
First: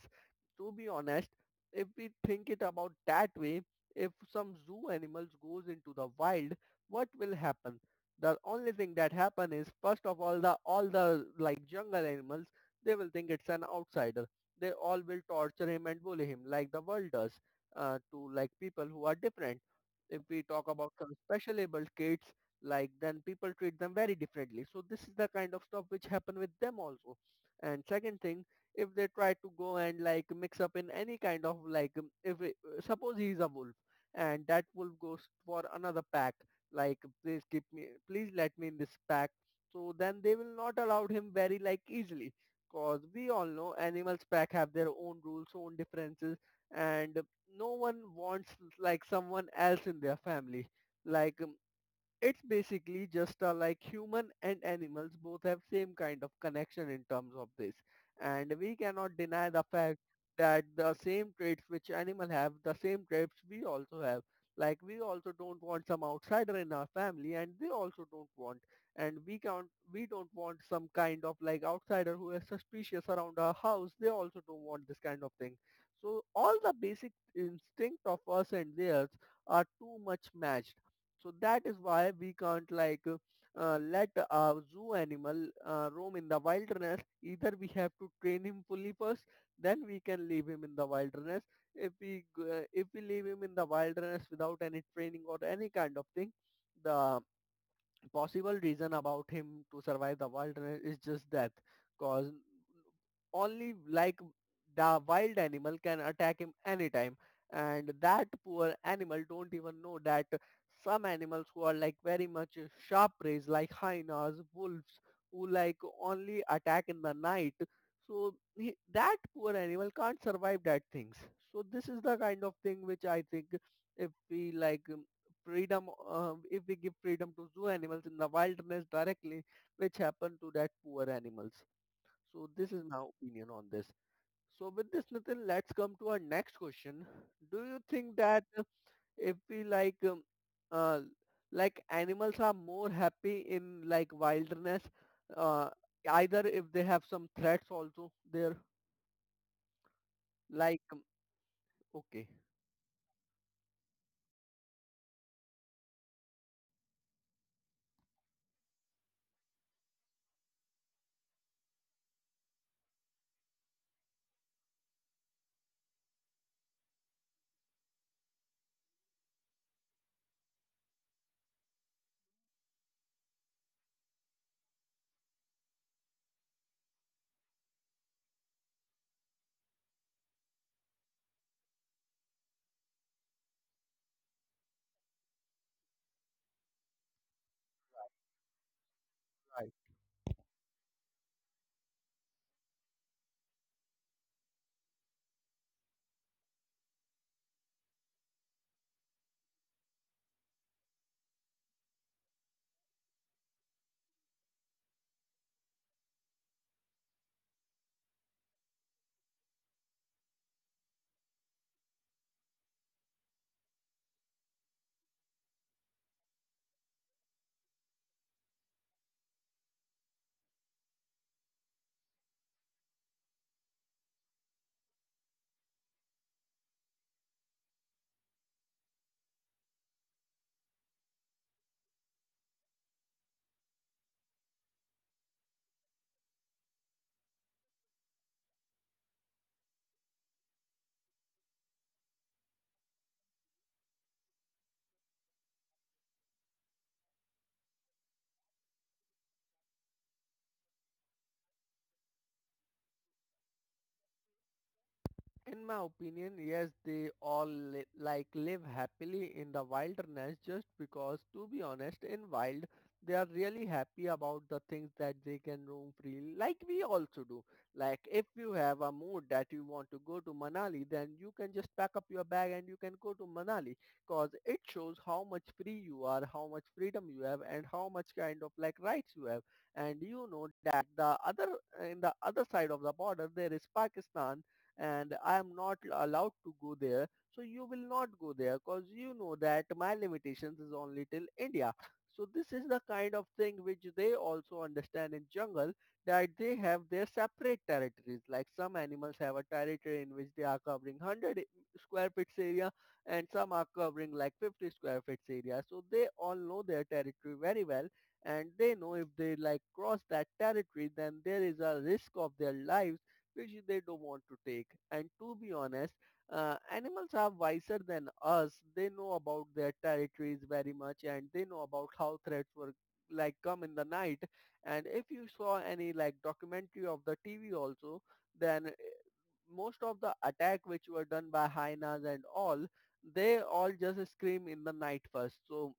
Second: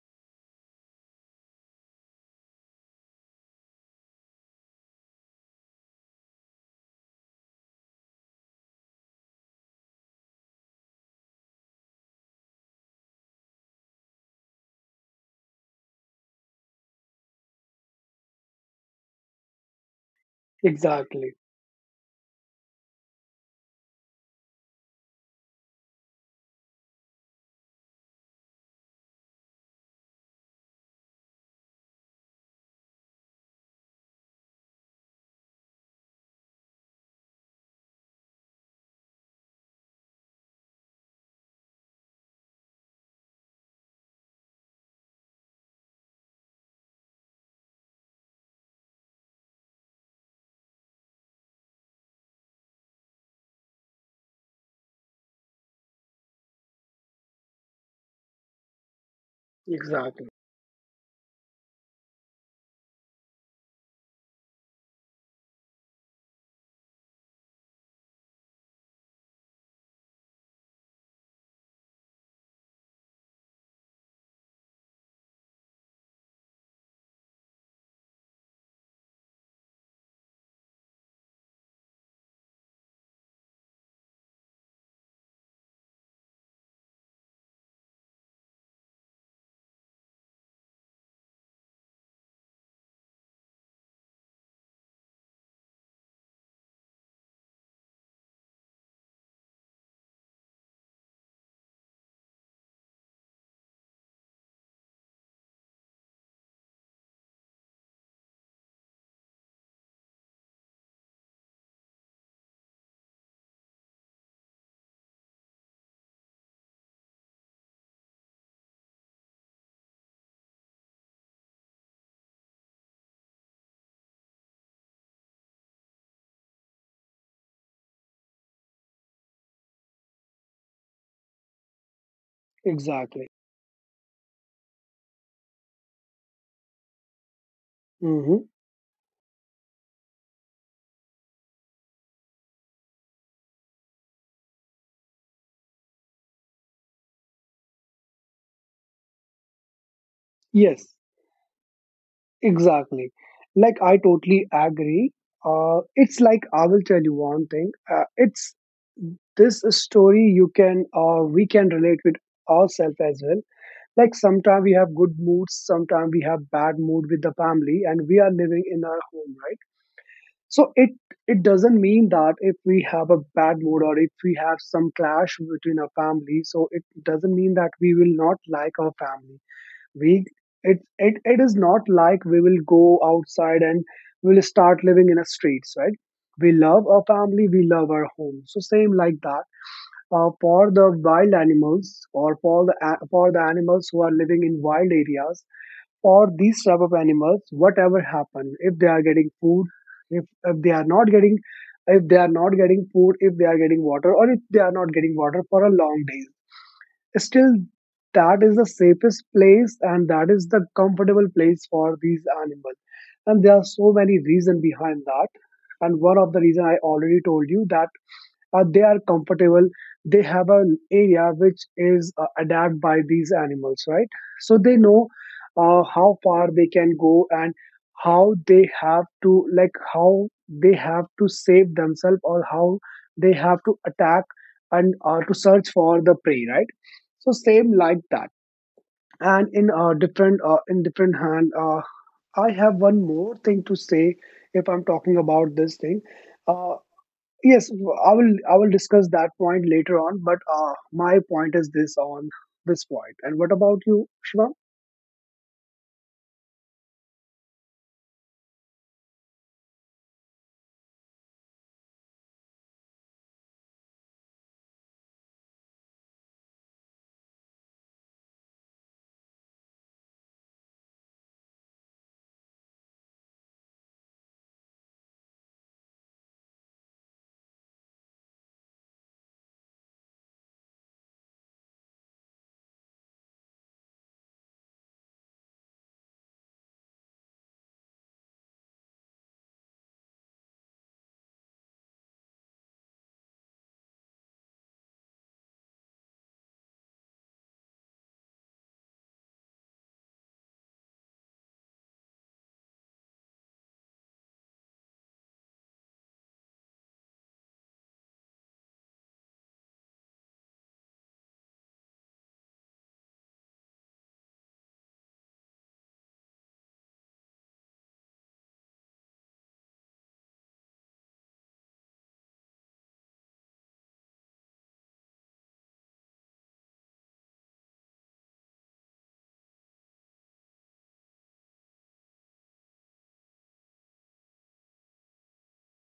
To be honest, if we think it about that way, if some zoo animals goes into the wild, what will happen? The only thing that happen is first of all the all the like jungle animals, they will think it's an outsider. They all will torture him and bully him like the world does uh, to like people who are different. If we talk about some
Exactly.
special able kids, like then people treat them very differently. So this is the kind of stuff which happen with them also. And second thing, if they try to go and like mix up in any kind of like um, if it, uh, suppose he's a wolf and that wolf goes for another pack, like please keep me, please let me in this pack. So then they will not allow him very like easily, cause we all know animals pack have their own rules, own differences. And no one wants like someone else in their family, like um, it's basically just uh, like human and animals both have same kind of connection in terms of this, and we cannot deny the fact
Exactly.
that the same traits which animal have, the same traits we also have. Like we also don't want some outsider in our family, and they also don't want. And we can't, we don't want some kind of like outsider who is suspicious around our house, they also don't want this kind of thing. So all the basic instinct of us and theirs are too much matched. So that is why we can't like uh, uh, let a zoo animal uh, roam in the wilderness. Either we have to train him fully first, then we can leave him in the wilderness. If we g- uh, if we leave him in the wilderness without any training or any kind of thing, the possible reason about him to survive the wilderness is just death. Cause only like the wild animal can attack him anytime, and that poor animal don't even know that some animals who are like very much sharp prey, like hyenas, wolves, who like only attack in the night. So he, that poor animal can't survive that things. So this is the kind of thing which I think if we like um, freedom, uh, if we give freedom to zoo animals in the wilderness directly, which happened to that poor animals. So this is my
Exactly.
opinion on this. So with this, Nitin, let's come to our next question. Do you think that
Hmm.
uh, if we like, um, uh, like animals are more happy in like wilderness, uh, either if they have some threats also there, like,
Yes.
um, okay,
Exactly. Like I totally agree. Uh, it's like I will tell you one thing. Uh, it's this story you can uh, we can relate with ourselves as well. Like sometimes we have good moods, sometimes we have bad mood with the family, and we are living in our home, right? So it it doesn't mean that if we have a bad mood, or if we have some clash between our family, so it doesn't mean that we will not like our family. We it, it it is not like we will go outside and we'll start living in a streets, right? We love our family, we love our home. So same like that.
right.
Uh, for the wild animals, or for the a- for the animals who are living in wild areas, for these type of animals, whatever happen, if they are getting food, if if they are not getting, if they are not getting food, if they are getting water, or if they are not getting water for a long day, still that is the safest place, and that is the comfortable place for these animals. And there are so many reasons behind that, and one of the reason I already told you that uh, they are comfortable, they have an area which is uh, adapted by these animals, right? So they know uh, how far they can go, and how they have to like how they have to save themselves, or how they have to attack, and uh, to search for the prey, right? So same like that. And in uh, different uh, in different hand, uh, I have one more thing to say if I'm talking about this thing. Uh, yes, I will, I will discuss that point later on. But uh, my point is this on this point. And what about you, Shivam?
In my opinion, yes, they all li- like live happily in the wilderness just because, to be honest, in wild, they are really happy about the things that they can roam freely, like we also do. Like if you have a mood that you want to go to Manali, then you can just pack up your bag and you can go to Manali because it shows how much free you are, how much freedom you have, and how much kind of like rights you have. And you know that the other in the other side of the border there is Pakistan and I am not allowed to go there. So you will not go there because you know that my limitations is only till India. So this is the kind of thing which they also understand in jungle, that they have their separate territories. Like some animals have a territory in which they are covering one hundred square feet area, and some are covering like fifty square feet area. So they all know their territory very well, and they know if they like cross that territory then there is a risk of their life, which they don't want to take. And to be honest, uh, animals are wiser than us. They know about their territories very much and they know about how threats were like come in the night. And if you saw any like documentary of the T V also, then most of the attack which were done by hyenas and all, they all just scream in the night first. So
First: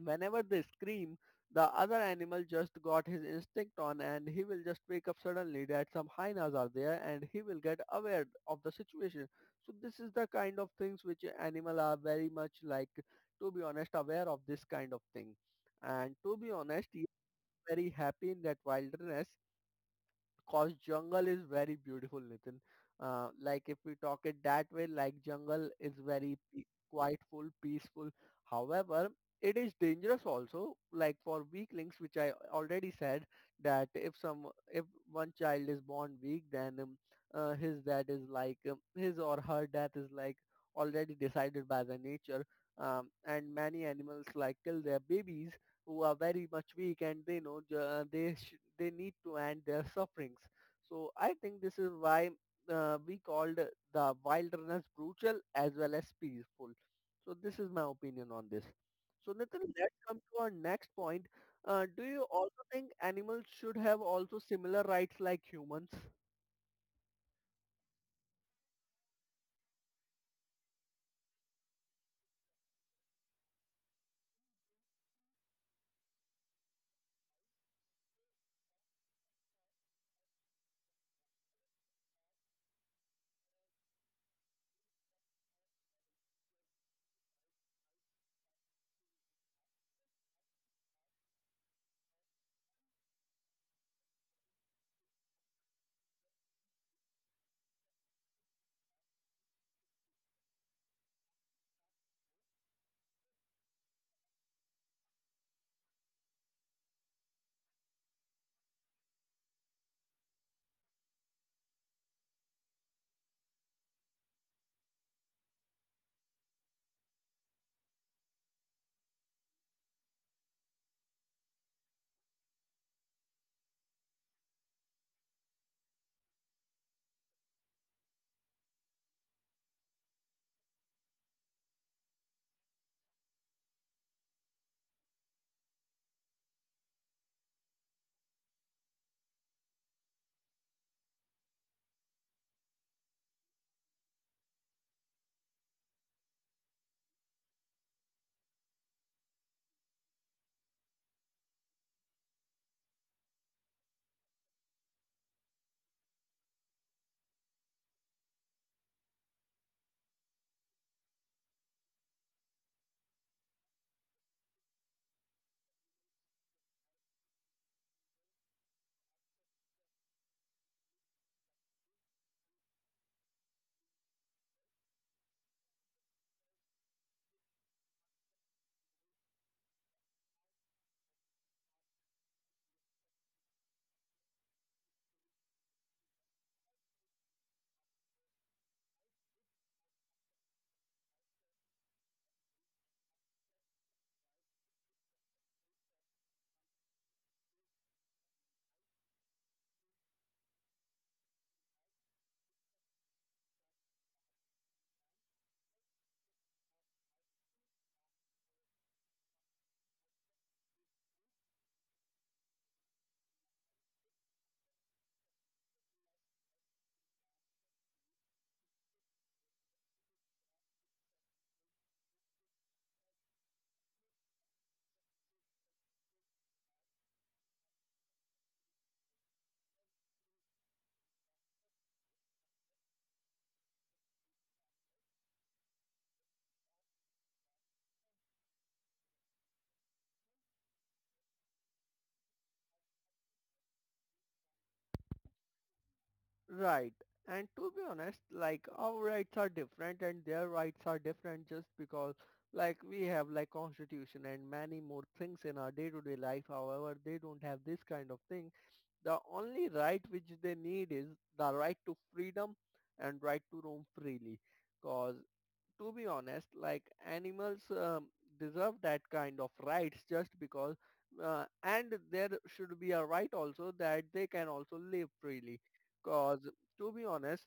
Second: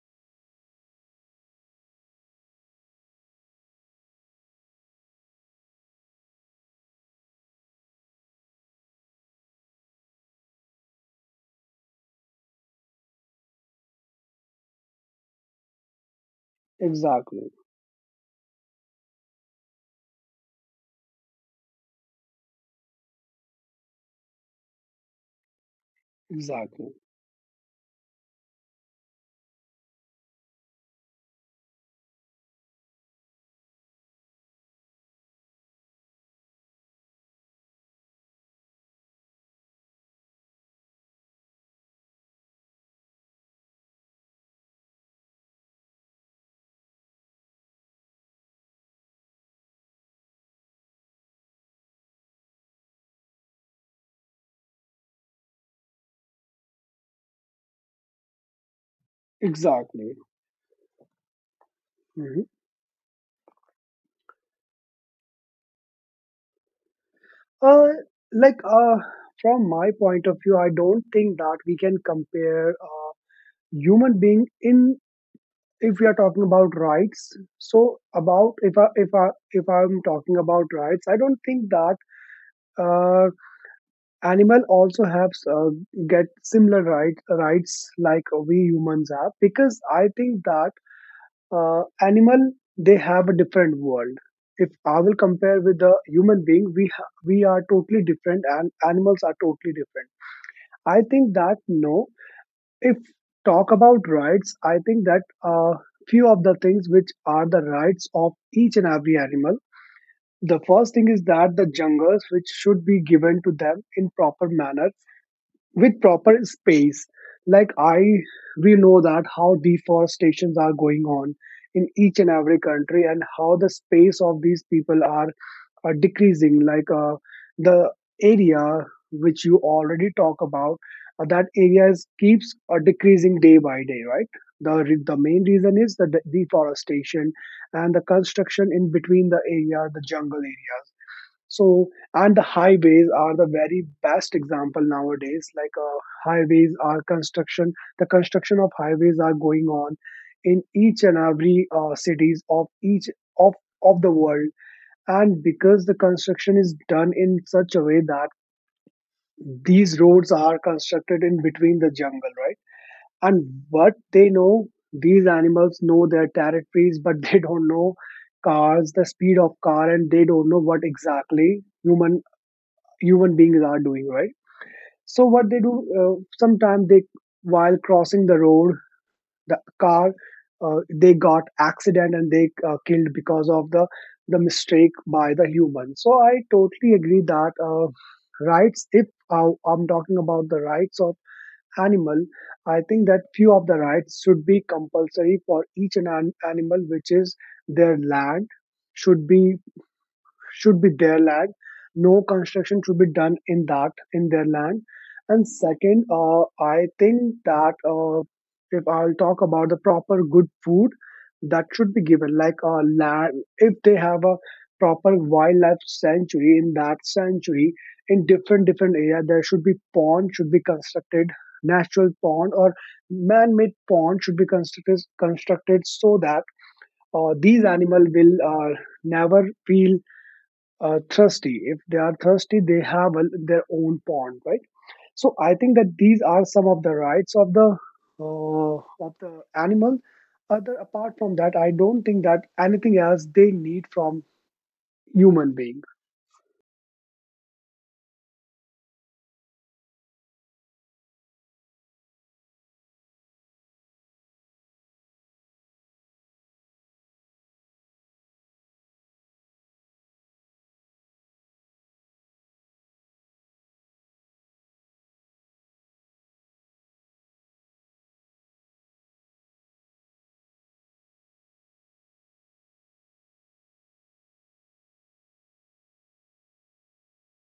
whenever they scream, the other animal just got his instinct on and he will just wake up suddenly that some hyenas are there and he will get aware of the situation. So this is the kind of things which animal are very much like, to be honest, aware of this kind of thing. And to be honest, he is
Exactly,
very happy in that wilderness, cause jungle is very beautiful, Nitin. Uh, like if we talk it that way, like jungle is very pe-
exactly,
quietful, peaceful. However, it is dangerous also. Like for weaklings, which I already said, that if some if one child is born weak, then um, uh, his, that is like um, his or her death is like already decided by the nature. Um, and many animals like kill their babies who are very much weak, and they know uh, they sh- they need to end their sufferings. So I think this is why uh, we called the wilderness brutal as well as peaceful. So this is my opinion on this. So Nitin, let's
exactly.
come to our next point. Uh, do you
Mhm.
also think animals should have also similar rights like humans?
Uh, like uh, from my point of view, I don't think that we can compare a human being in, if we are talking about rights. So about, if i if i if i'm talking about rights, I don't think that uh, animal also have uh, get similar right, rights like we humans have, because I think that uh, animal, they have a different world. If I will compare with the human being, we ha- we are totally different and animals are totally different. I think that no, if talk about rights, I think that uh, few of the things which are the rights of each and every animal, the first thing is that the jungles which should be given to them in proper manner, with proper space. Like I We know that how deforestations are going on in each and every country, and how the space of these people are uh, decreasing, like uh, the area which you already talk about, uh, that area is, keeps uh, decreasing day by day, right? The re- the main reason is the de- deforestation, and the construction in between the area, the jungle areas. So and the highways are the very best example nowadays, like uh, highways are construction the construction of highways are going on in each and every uh, cities of each of of the world. And because the construction is done in such a way that these roads are constructed in between the jungle, right? And what they know, these animals know their territories, but they don't know cars, the speed of car, and they don't know what exactly human human beings are doing, right? So what they do, uh, sometimes they, while crossing the road, the car, uh, they got accident, and they uh, killed because of the the mistake by the human. So I totally agree that uh, rights, if uh, I'm talking about the rights of animal, I think that few of the rights should be compulsory for each an an- animal, which is their land should be, should be their land. No construction should be done in that, in their land. And second, uh, I think that uh, if I'll talk about the proper good food that should be given, like uh, land, if they have a proper wildlife sanctuary, in that sanctuary in different different area, there should be pond should be constructed, natural pond or man-made pond should be constructed constructed so that uh, these animal will uh, never feel uh, thirsty. If they are thirsty, they have a, their own pond, right? So I think that these are some of the rights of the uh, of the animal. Other apart from that, I don't think that anything else they need from human being.
Right. And to be honest, like our rights are different and their rights are different, just because like we have like constitution and many more things in our day-to-day life. However, they don't have this kind of thing. The only right which they need is the right to freedom and right to roam freely. Cause to be honest, like animals um, deserve that kind of rights, just because, uh, and there should be a right also that they can also live freely. Cause to be honest,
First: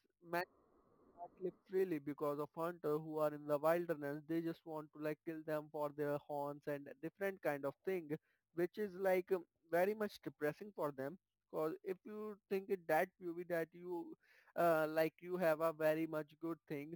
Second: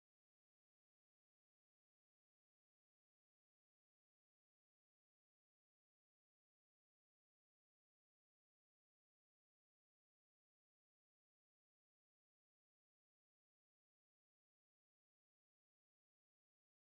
exactly freely, because of hunter who are in the wilderness, they just want to like kill them for their horns and different kind of thing, which is like um, very much depressing for them, because if you think it that view that you uh, like you have a very much good thing,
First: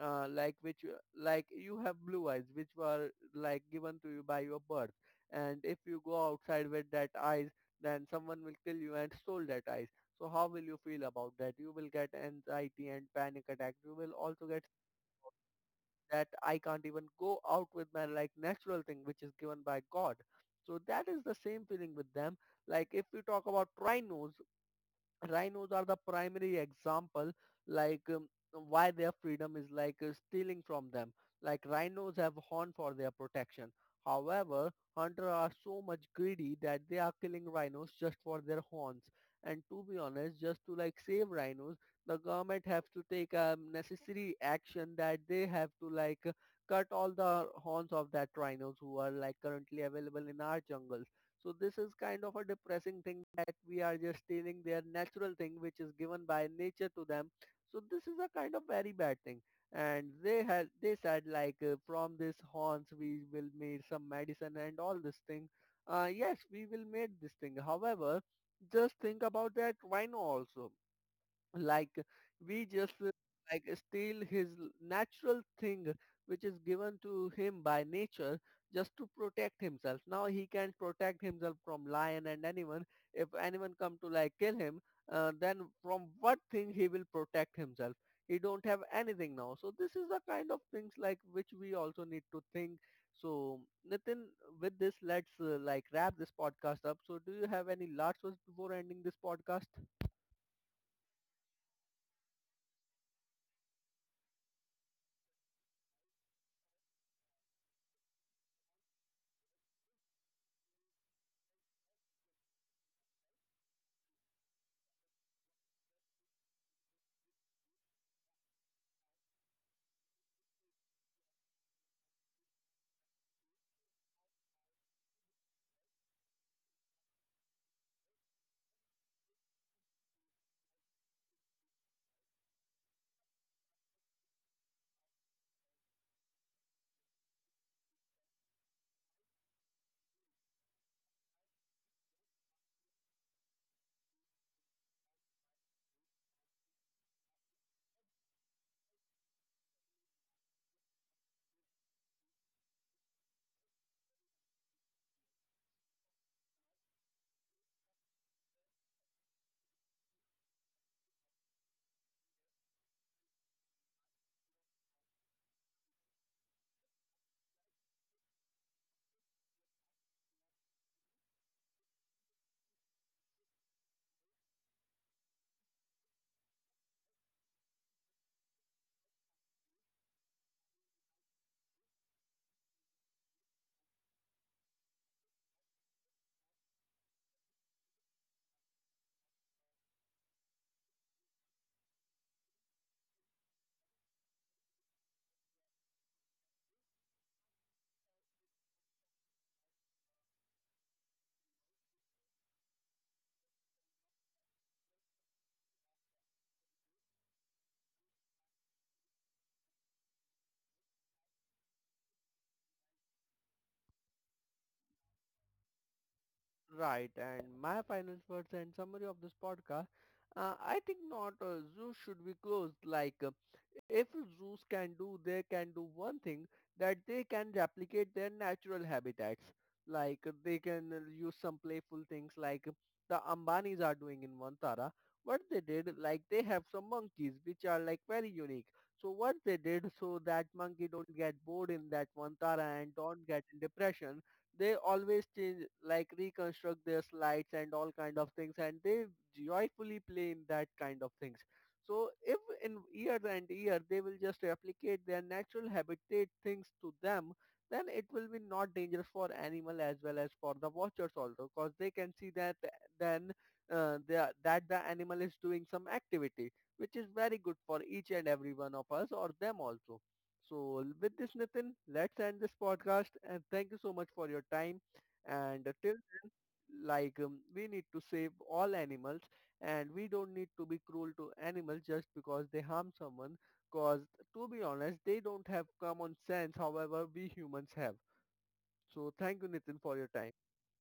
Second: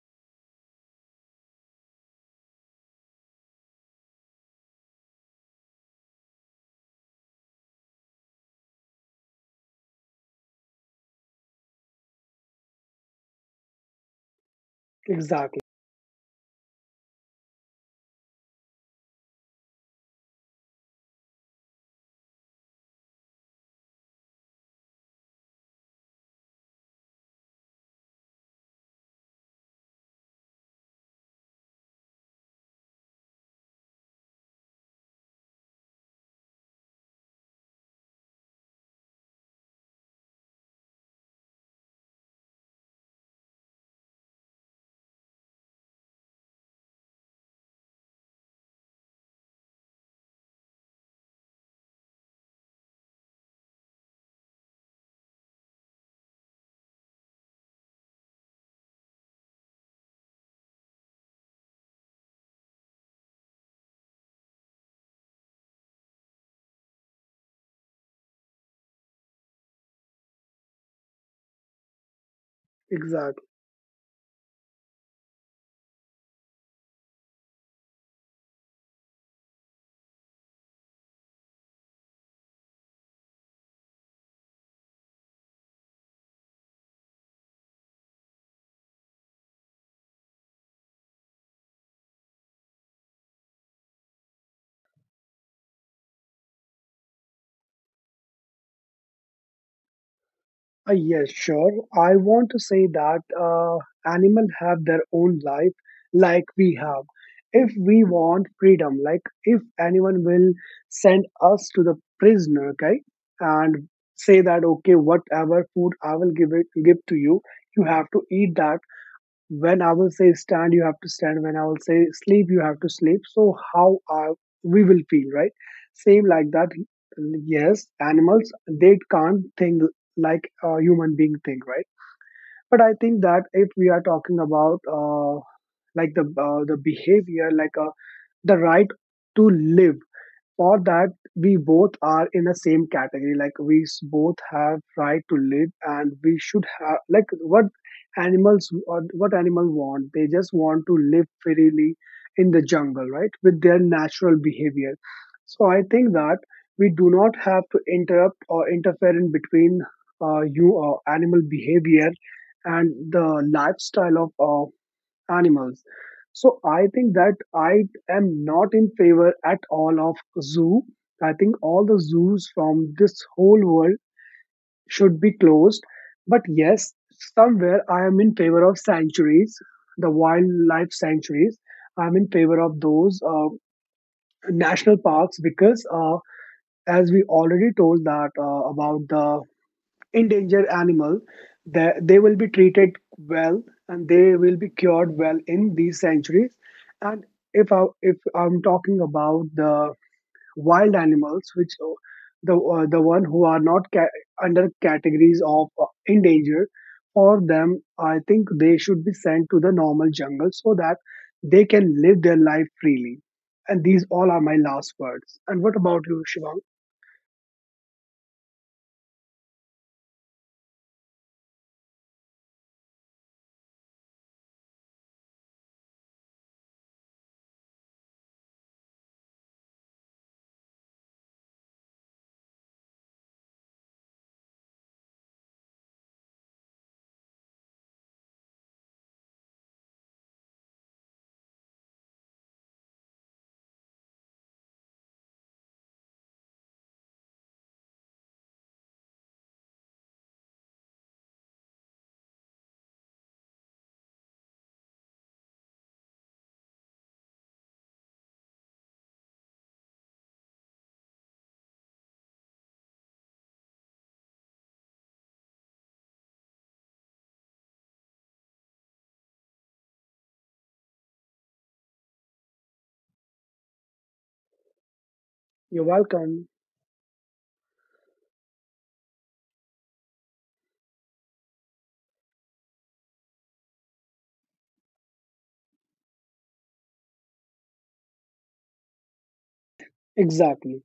uh, like which uh, like you have blue eyes which were like given to you by your birth, and if you go outside with that eyes, then someone will kill you and stole that eyes. So how will you feel about that? You will get anxiety and panic attack. You will also get
Exactly,
that I can't even go out with my like natural thing which is given by God. So that is the same feeling with them. Like if we talk about rhinos, rhinos are the primary example, like um, why their freedom is like uh, stealing from them. Like rhinos have horn for their protection, however hunters are so much greedy that they are killing rhinos just for their horns. And to be honest, just to like save rhinos, the government have to take a necessary action, that they have to like uh, cut all the horns of that rhinos who are like currently available in our jungle. So this is kind of a depressing thing, that we are just stealing their natural thing which is given by nature to them. So this is a kind of very bad thing. And they had they said like uh, from this horns we will make some medicine and all this thing. Uh, yes, we will make this thing. However, just think about that rhino also, like we just uh,
exactly.
like steal his l- natural thing, which is given to him by nature just to protect himself. Now he can protect himself from lion and anyone. If anyone come to like kill him, uh, then from what thing he will protect himself? He don't have anything now. So this is the kind of things like which we also need to think. So Nitin, with this, let's uh, like wrap this podcast up. So do you have any last words before ending this podcast?
Uh, yes, sure. I want to say that uh, animals have their own life, like we have. If we want freedom, like if anyone will send us to the prisoner, okay, and say that okay, whatever food I will give it give to you, you have to eat that, when I will say stand, you have to stand, when I will say sleep, you have to sleep. So how are we will feel, right? Same like that. Yes, animals they can't think like a human being think, right? But I think that if we are talking about uh, like the uh, the behavior, like uh, the right to live, or that we both are in the same category, like we s- both have right to live, and we should have like what animals or what animal want, they just want to live freely in the jungle, right, with their natural behavior. So I think that we do not have to interrupt or interfere in between uh, you uh, animal behavior and the lifestyle of uh, animals. So I think that I am not in favor at all of zoo. I think all the zoos from this whole world should be closed. But yes, somewhere I am in favor of sanctuaries, the wildlife sanctuaries. I'm in favor of those uh, national parks, because uh, as we already told that uh, about the endangered animal, that they will be treated well and they will be cured well in these sanctuaries. And if I, if i'm talking about the wild animals which uh, the uh, the one who are not ca- under categories of uh, endangered, for them I think they should be sent to the normal jungle so that they can live their life freely. And these all are my last words. And what about you, Shivang?
Right, and my final words and summary of this podcast. Uh, I think not. Uh, zoos should be closed. Like, uh, if zoos can do, they can do one thing, that they can replicate their natural habitats. Like, uh, they can uh, use some playful things, like uh, the Ambanis are doing in Vantara. What they did, like they have some monkeys which are like very unique. So what they did, so that monkey don't get bored in that Vantara and don't get in depression, they always change, like reconstruct their slides and all kind of things, and they joyfully play in that kind of things. So if in year and year they will just replicate their natural habitat things to them, then it will be not dangerous for animal as well as for the watchers also, because they can see that eh, then uh, they are- that the animal is doing some activity which is very good for each and every one of us or them also. So with this, Nitin, let's end this podcast and thank you so much for your time. And uh,
You're
till
welcome.
like um, we need to save all animals, and we don't need to be cruel to animals just because they harm someone, because to be honest they don't have common sense, however we humans have. So thank you, Nitin, for your time.
Exactly.